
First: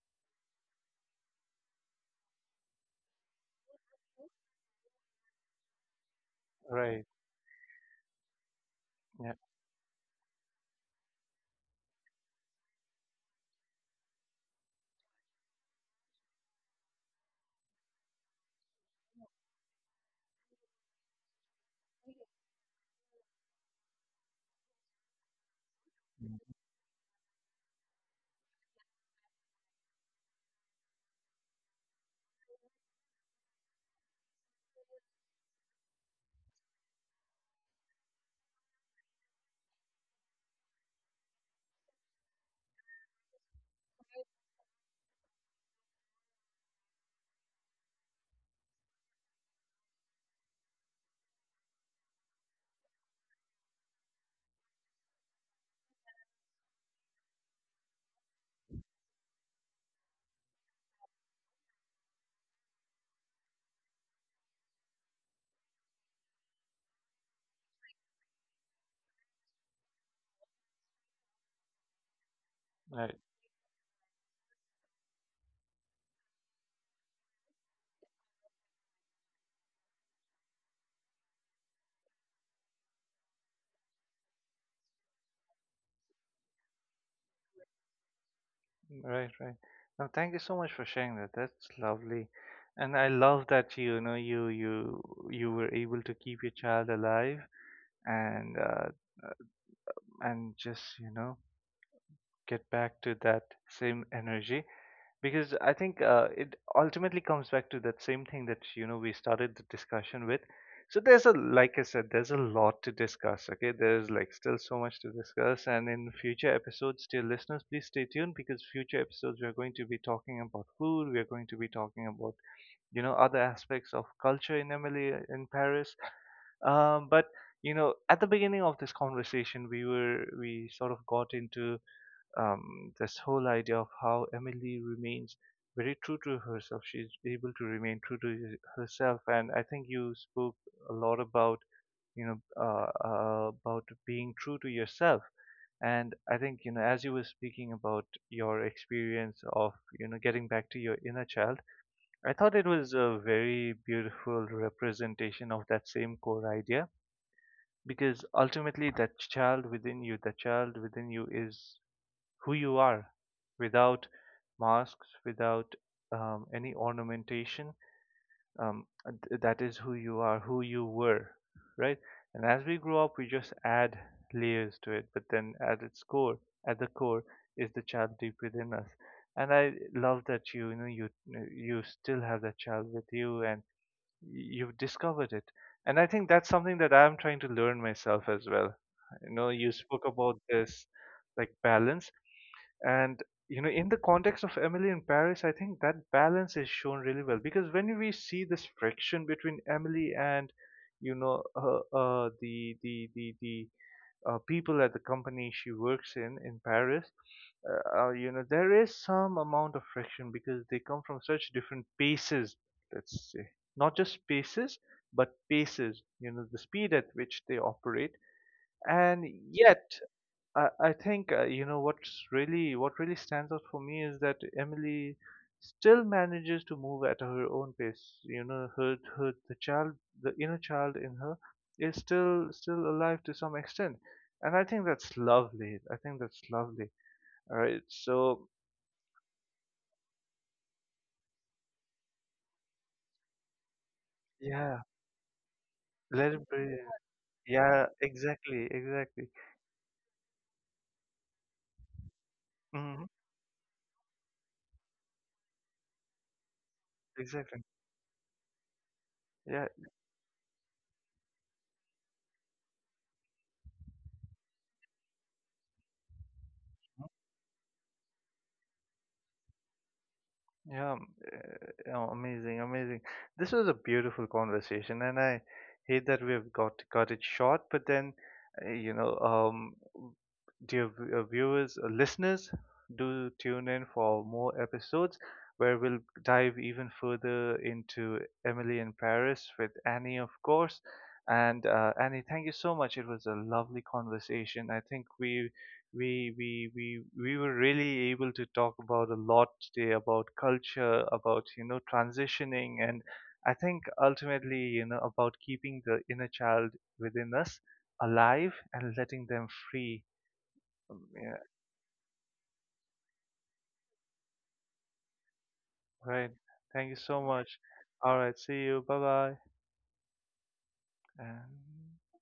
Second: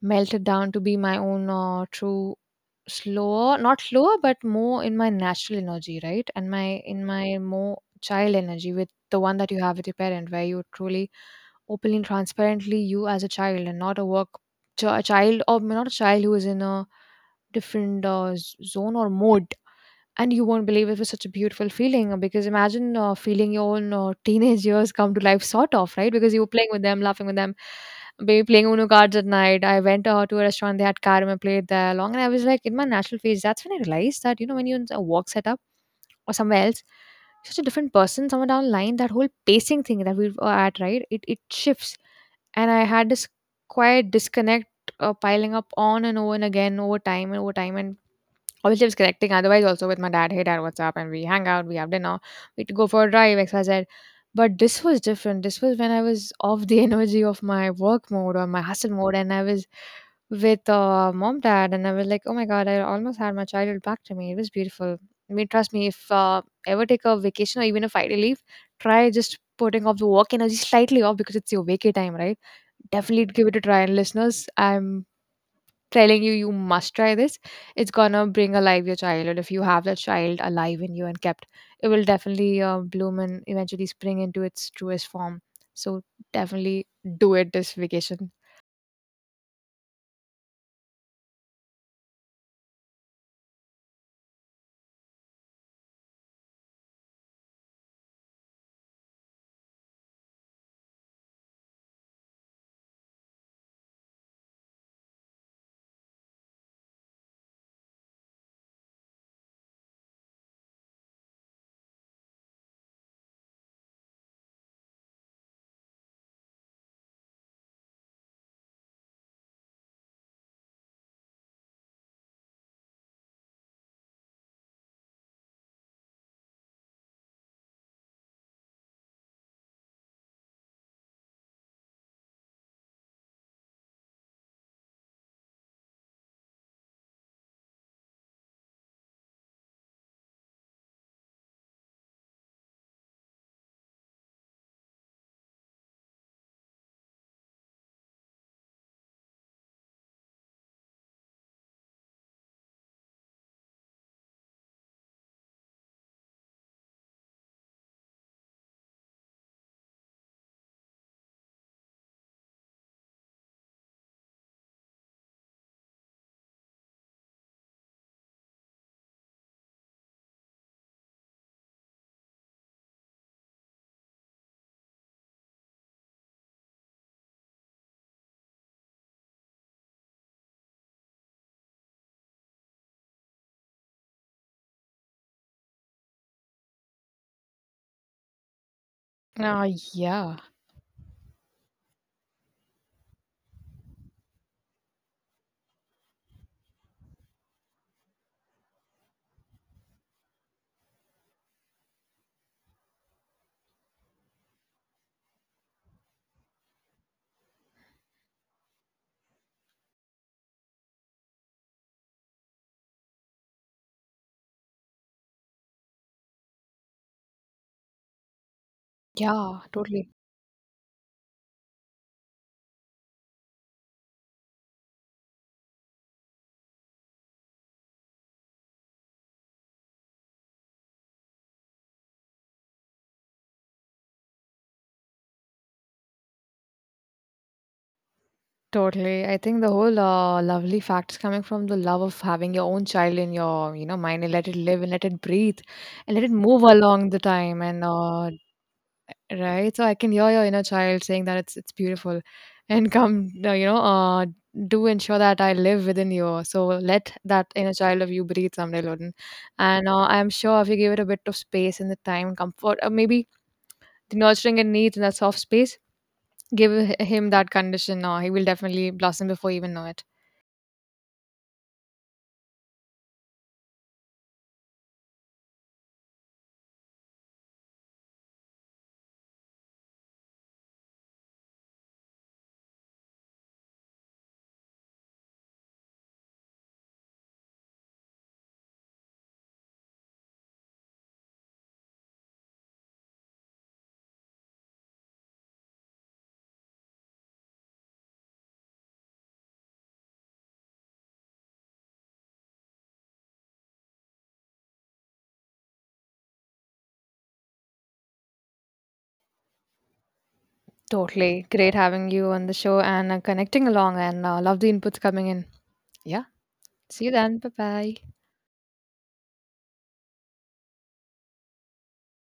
S2: melted down to be my own, true, slower, not slower, but more in my natural energy, right? And my, in
S1: Right.
S2: my more child energy, with the
S1: Yeah.
S2: one that you have with your parent, where you truly, openly and transparently, you as a child and not a work, a child, or not a child who is in a different, zone or mode. And you won't believe, it was such a beautiful feeling, because imagine, feeling your own teenage years come to life, sort of, right? Because
S1: Mhm.
S2: you were playing with them, laughing with them, maybe playing uno cards at night. I went, to a restaurant, they had carom, I played there long, and I was like in my natural phase. That's when I realized that, you know, when you're in a work setup or somewhere else, such a different person, somewhere down the line, that whole pacing thing that we were at, right? It shifts. And I had this quiet disconnect, piling up on and over and again, over time and over time. And always lives connecting otherwise also with my dad, hey dad, what's up, and we hang out, we have dinner, we go for a drive, xyz. But this was different. This was when I was off the energy of my work mode or my hustle mode, and I was with, mom dad, and I was like, oh my god, I almost had my childhood back to me. It was beautiful. I mean, trust me, if ever take a vacation, or even a Friday leave, try just putting off the work energy slightly off, because it's your vacay time, right?
S1: Right.
S2: Definitely give it a try. And listeners, I'm telling you, you must try this. It's gonna bring alive your childhood. If you have that child alive in you and kept, it will definitely bloom and eventually spring into its truest form. So definitely do it this vacation.
S1: Right, right. Now, thank you so much for sharing that. That's lovely, and I love that you were able to keep your child alive, and uh, and just get back to that same energy, because I think it ultimately comes back to that same thing that we started the discussion with. So there's a, like I said, there's a lot to discuss. Okay, there's like still so much to discuss, and in future episodes, dear listeners, please stay tuned, because future episodes we are going to be talking about food. We are going to be talking about other aspects of culture in Emily in Paris. But at the beginning of this conversation, we sort of got into this whole idea of how Emily remains very true to herself. She's able to remain true to herself, and I think you spoke a lot about, about being true to yourself. And I think, as you were speaking about your experience of, getting back to your inner child, I thought it was a very beautiful representation of that same core idea, because ultimately that child within you is who you are without masks, without any ornamentation. Um, that is who you are, who you were, right? And as we grow up, we just add layers to it. But then, at its core, at the core, is the child deep within us. And I love that you you still have that child with you, and you've discovered it. And I think that's something that I'm trying to learn myself as well. You know,
S2: uh,
S1: you spoke
S2: yeah
S1: about this like balance, and in the context of Emily in Paris, I think that balance is shown really well, because when we see this friction between Emily and you know the people at the company she works in Paris, there is some amount of friction because they come from such different paces. Let's say, not just spaces, but paces. You know, the speed at which they operate, and
S2: yeah
S1: yet
S2: totally
S1: I think what really stands out for me is that Emily still manages to move at her own pace. You know, the inner child in her is still alive to some extent, and I think that's lovely. I think that's lovely. All right, so
S2: Totally. I think the whole, lovely fact is coming from the love of having your own child in your, you know, mind, and let it
S1: yeah,
S2: live and let it breathe, and let it
S1: let it
S2: move
S1: be.
S2: along the time, and
S1: Yeah, exactly, exactly.
S2: right? So I can hear your inner child saying that it's beautiful. And
S1: Hmm.
S2: come, you know, do ensure that I live within you. So let that
S1: Exactly.
S2: inner child of you breathe someday, Loden.
S1: Yeah.
S2: And I'm sure if you give it a bit of space and the time, comfort, or maybe the nurturing it needs in that soft space, give him that condition. He will definitely blossom before you even know it.
S1: Yeah, oh, amazing, amazing. This was a beautiful conversation, and I hate that we have got it short. But then, uh, you know, um, w- dear viewers, listeners, do tune in for more episodes where we'll dive even further into Emily in Paris with Annie, of course. And Annie, thank you so much. It was a lovely conversation. I think we were really able to talk about a lot today about culture, about transitioning, and I think ultimately about keeping the inner child within us alive and letting them free. Yeah,
S2: Totally. Great having you on the show and connecting along and love the inputs coming in. Yeah.
S1: right. Thank you
S2: See you
S1: so
S2: then. Bye
S1: much.
S2: bye.
S1: All right. See you. Bye bye. And